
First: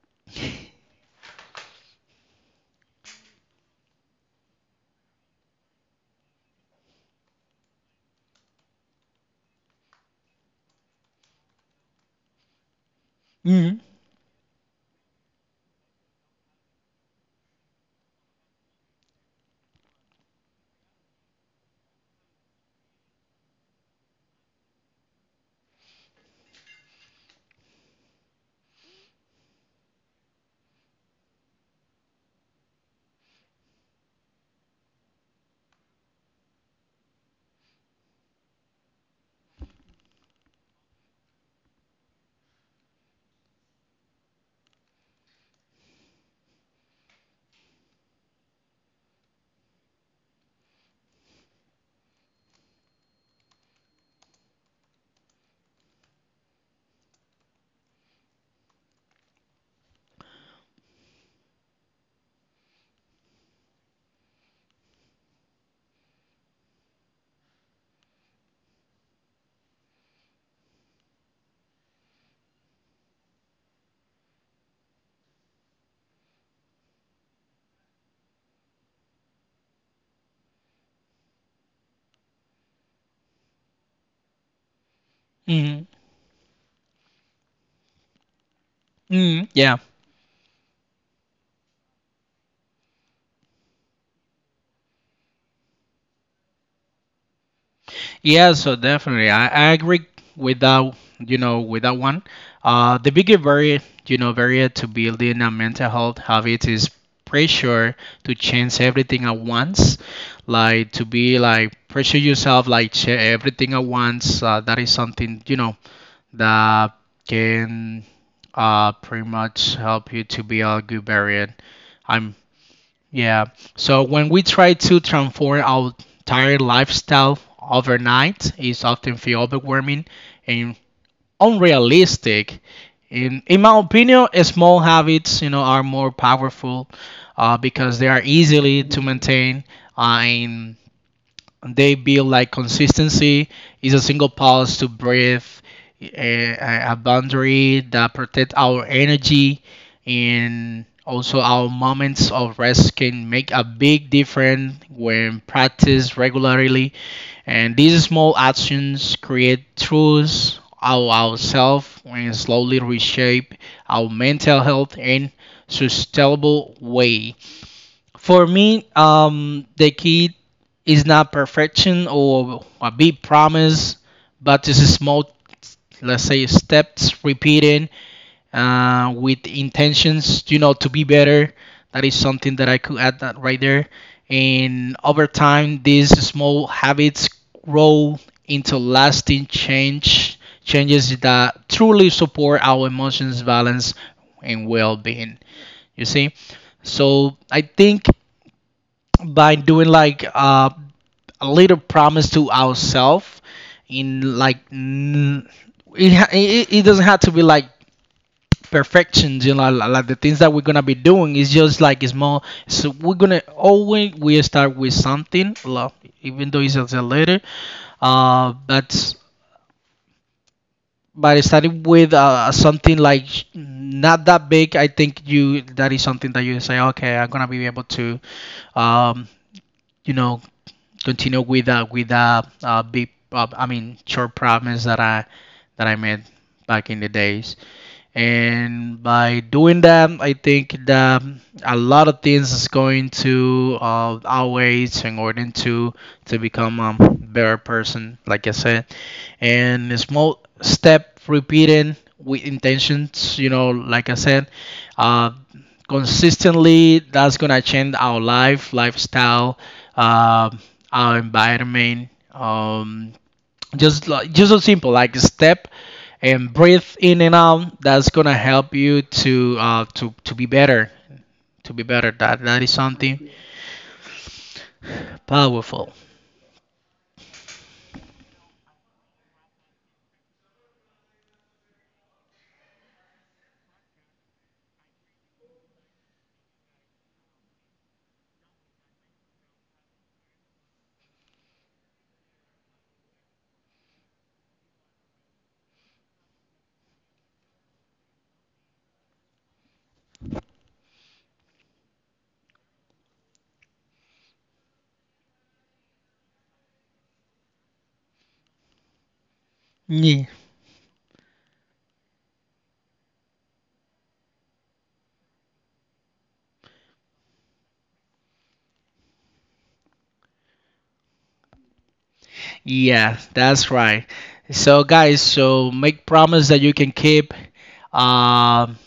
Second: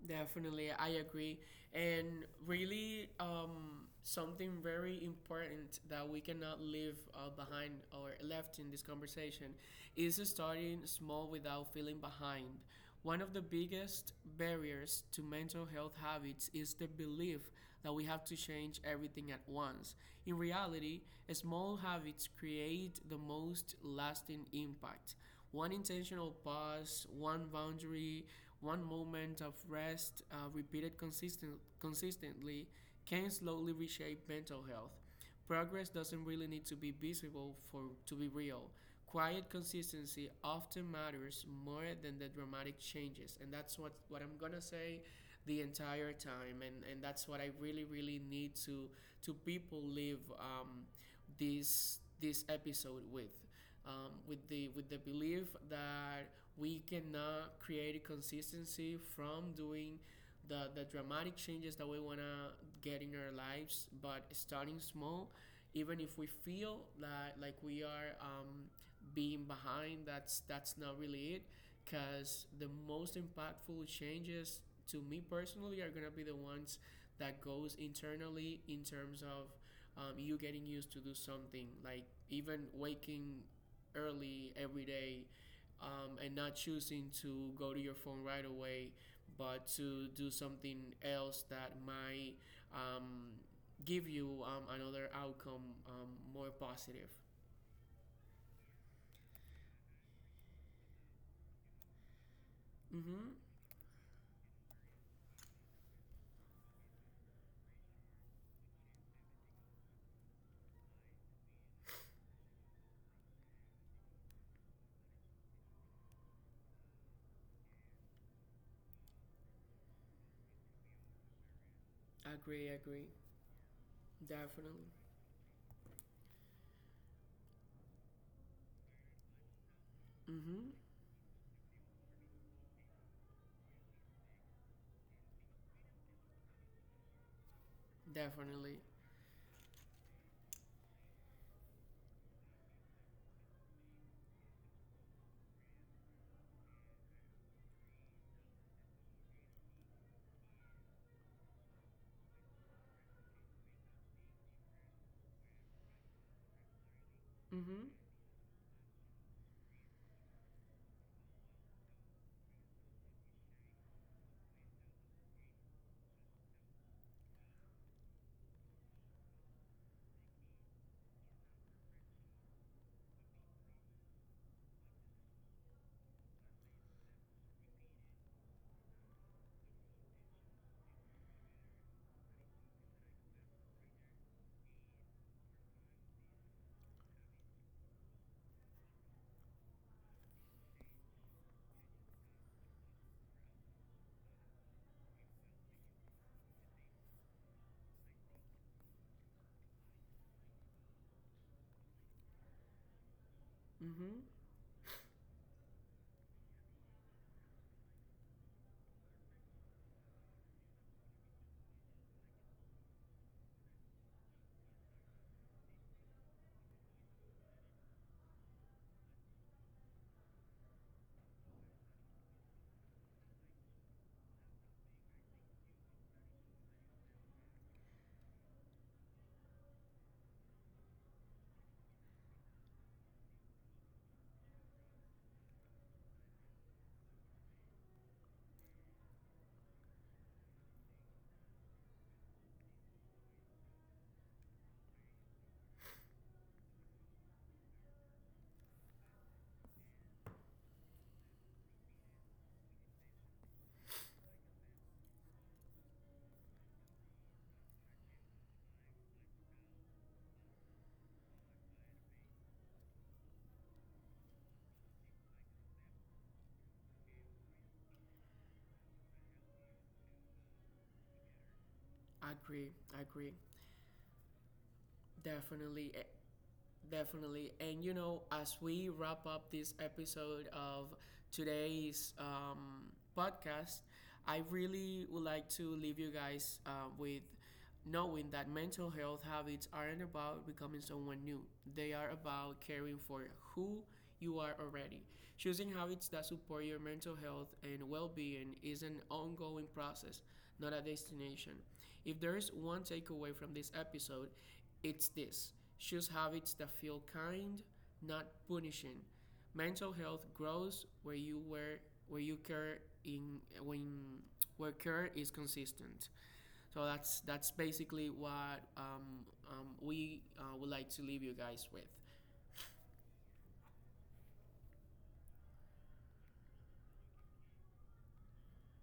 Speaker 1: Definitely, I agree. And really, something very important that we cannot leave behind or left in this conversation is starting small without feeling behind. One of the
Speaker 2: Hmm.
Speaker 1: biggest barriers to mental health habits is the belief that we have to change everything at once. In reality, small habits create the most lasting impact: one intentional pause, one boundary, one moment of rest, consistently, can slowly reshape mental health. Progress doesn't really need to be visible for to be real. Quiet consistency often matters more than the dramatic changes, and that's what I'm gonna say the entire time, and that's what I really really need to people leave this this episode with the belief that we cannot create a consistency from doing the dramatic changes that we wanna get in our lives, but starting small, even if we feel that like we are being behind, that's not really it, because the most impactful changes to me personally are gonna be the ones that goes internally in terms of you getting used to do something like even waking early every day,
Speaker 2: Hmm.
Speaker 1: and not choosing to go to your phone right away,
Speaker 2: Hmm.
Speaker 1: but
Speaker 2: Yeah.
Speaker 1: to do something else that might um, give you another outcome, more positive.
Speaker 2: Yeah, so definitely, I agree with that. You know, with that one, the
Speaker 1: Mm-hmm.
Speaker 2: bigger barrier, you know, barrier to building a mental health habit is pressure to change everything at once, like, to be like, pressure yourself, like, everything at once. That is something, you know, that can, pretty much help you to be a good barrier. I'm,
Speaker 1: Agree. Agree.
Speaker 2: yeah. So when we try
Speaker 1: Definitely.
Speaker 2: to transform our entire lifestyle overnight, it's often feel overwhelming
Speaker 1: Mm-hmm.
Speaker 2: and unrealistic. In my opinion, small habits, you know, are more powerful, because they are
Speaker 1: Definitely.
Speaker 2: easily to maintain, and they build like consistency. Is a single pulse to breathe, a boundary that protect our energy, and also our moments of rest can make a big difference when practiced regularly. And
Speaker 1: Mm-hmm.
Speaker 2: these small actions create truths of ourselves and slowly reshape our mental health in sustainable way. For me, the key is not perfection or a big promise, but it's a small, let's say, steps repeating, with intentions, you know, to be better. That is something that I could add that right there. And over time, these small habits grow into lasting change, changes that truly support our emotions, balance, and well-being. You see, so I think by doing like, a little promise to ourselves,
Speaker 1: Mm-hmm.
Speaker 2: in like, it, it, it doesn't have to be like perfection, you know, like the things that we're gonna be doing is just like, it's more, so we're gonna always, we start with something, even though it's as a letter, that's, by starting with, something like, not that big. I think you, that is something that you say, okay, I'm gonna be able to, um you know, continue with, big, I mean, short problems that I, that I made back in the days. And by doing that, I think that a lot of things is going to, outweighs, in order to become a better person, like I said. And a small step repeating with intentions, you know, like I said, uh, consistently, that's gonna change our lifestyle, uh, our environment, just like, just so simple, like, step and breathe in and out, that's gonna help you to, to be better, that that is
Speaker 1: Agree.
Speaker 2: something
Speaker 1: Agree.
Speaker 2: powerful.
Speaker 1: Definitely. Definitely. And you know, as we wrap up this episode of today's podcast, I really would like to leave you guys with knowing that mental health habits aren't about becoming someone new, they are about caring for who you are already. Choosing habits that support your mental health and well being is an ongoing process, not a destination. If there is one takeaway from this episode, it's this: choose habits that feel kind, not punishing. Mental
Speaker 2: Yeah.
Speaker 1: health grows where you care in when where care is consistent. So that's basically what we would like to leave you guys with.
Speaker 2: Yeah, that's right. So guys, so make promise that you can keep, um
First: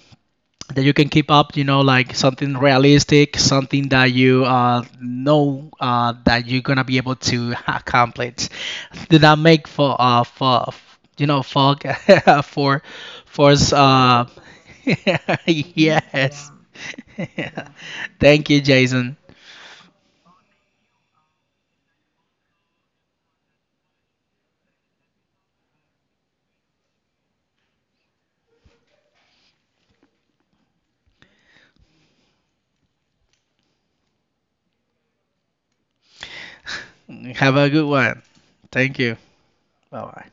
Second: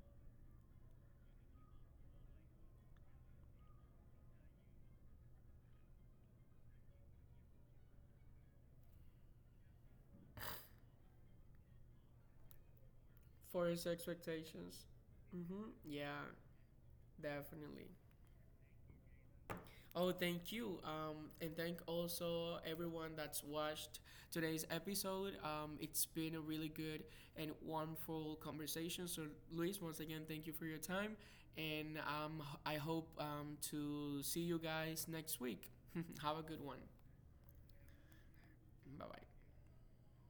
Speaker 2: that you can keep up, you know, like something realistic, something that you, know, that you're gonna be able to accomplish, did that make for, for, you know, for for for
Speaker 1: For
Speaker 2: us,
Speaker 1: his expectations, hmm yeah,
Speaker 2: yes.
Speaker 1: definitely.
Speaker 2: Thank you, Jason.
Speaker 1: Oh, thank you. And thank also everyone that's watched today's episode. It's been a really good and wonderful conversation. So, Luis, once again, thank you for your time. And I hope to see you guys next week. Have a good one.
Speaker 2: Have a good one. Thank
Speaker 1: Bye
Speaker 2: you.
Speaker 1: bye.
Speaker 2: Bye bye.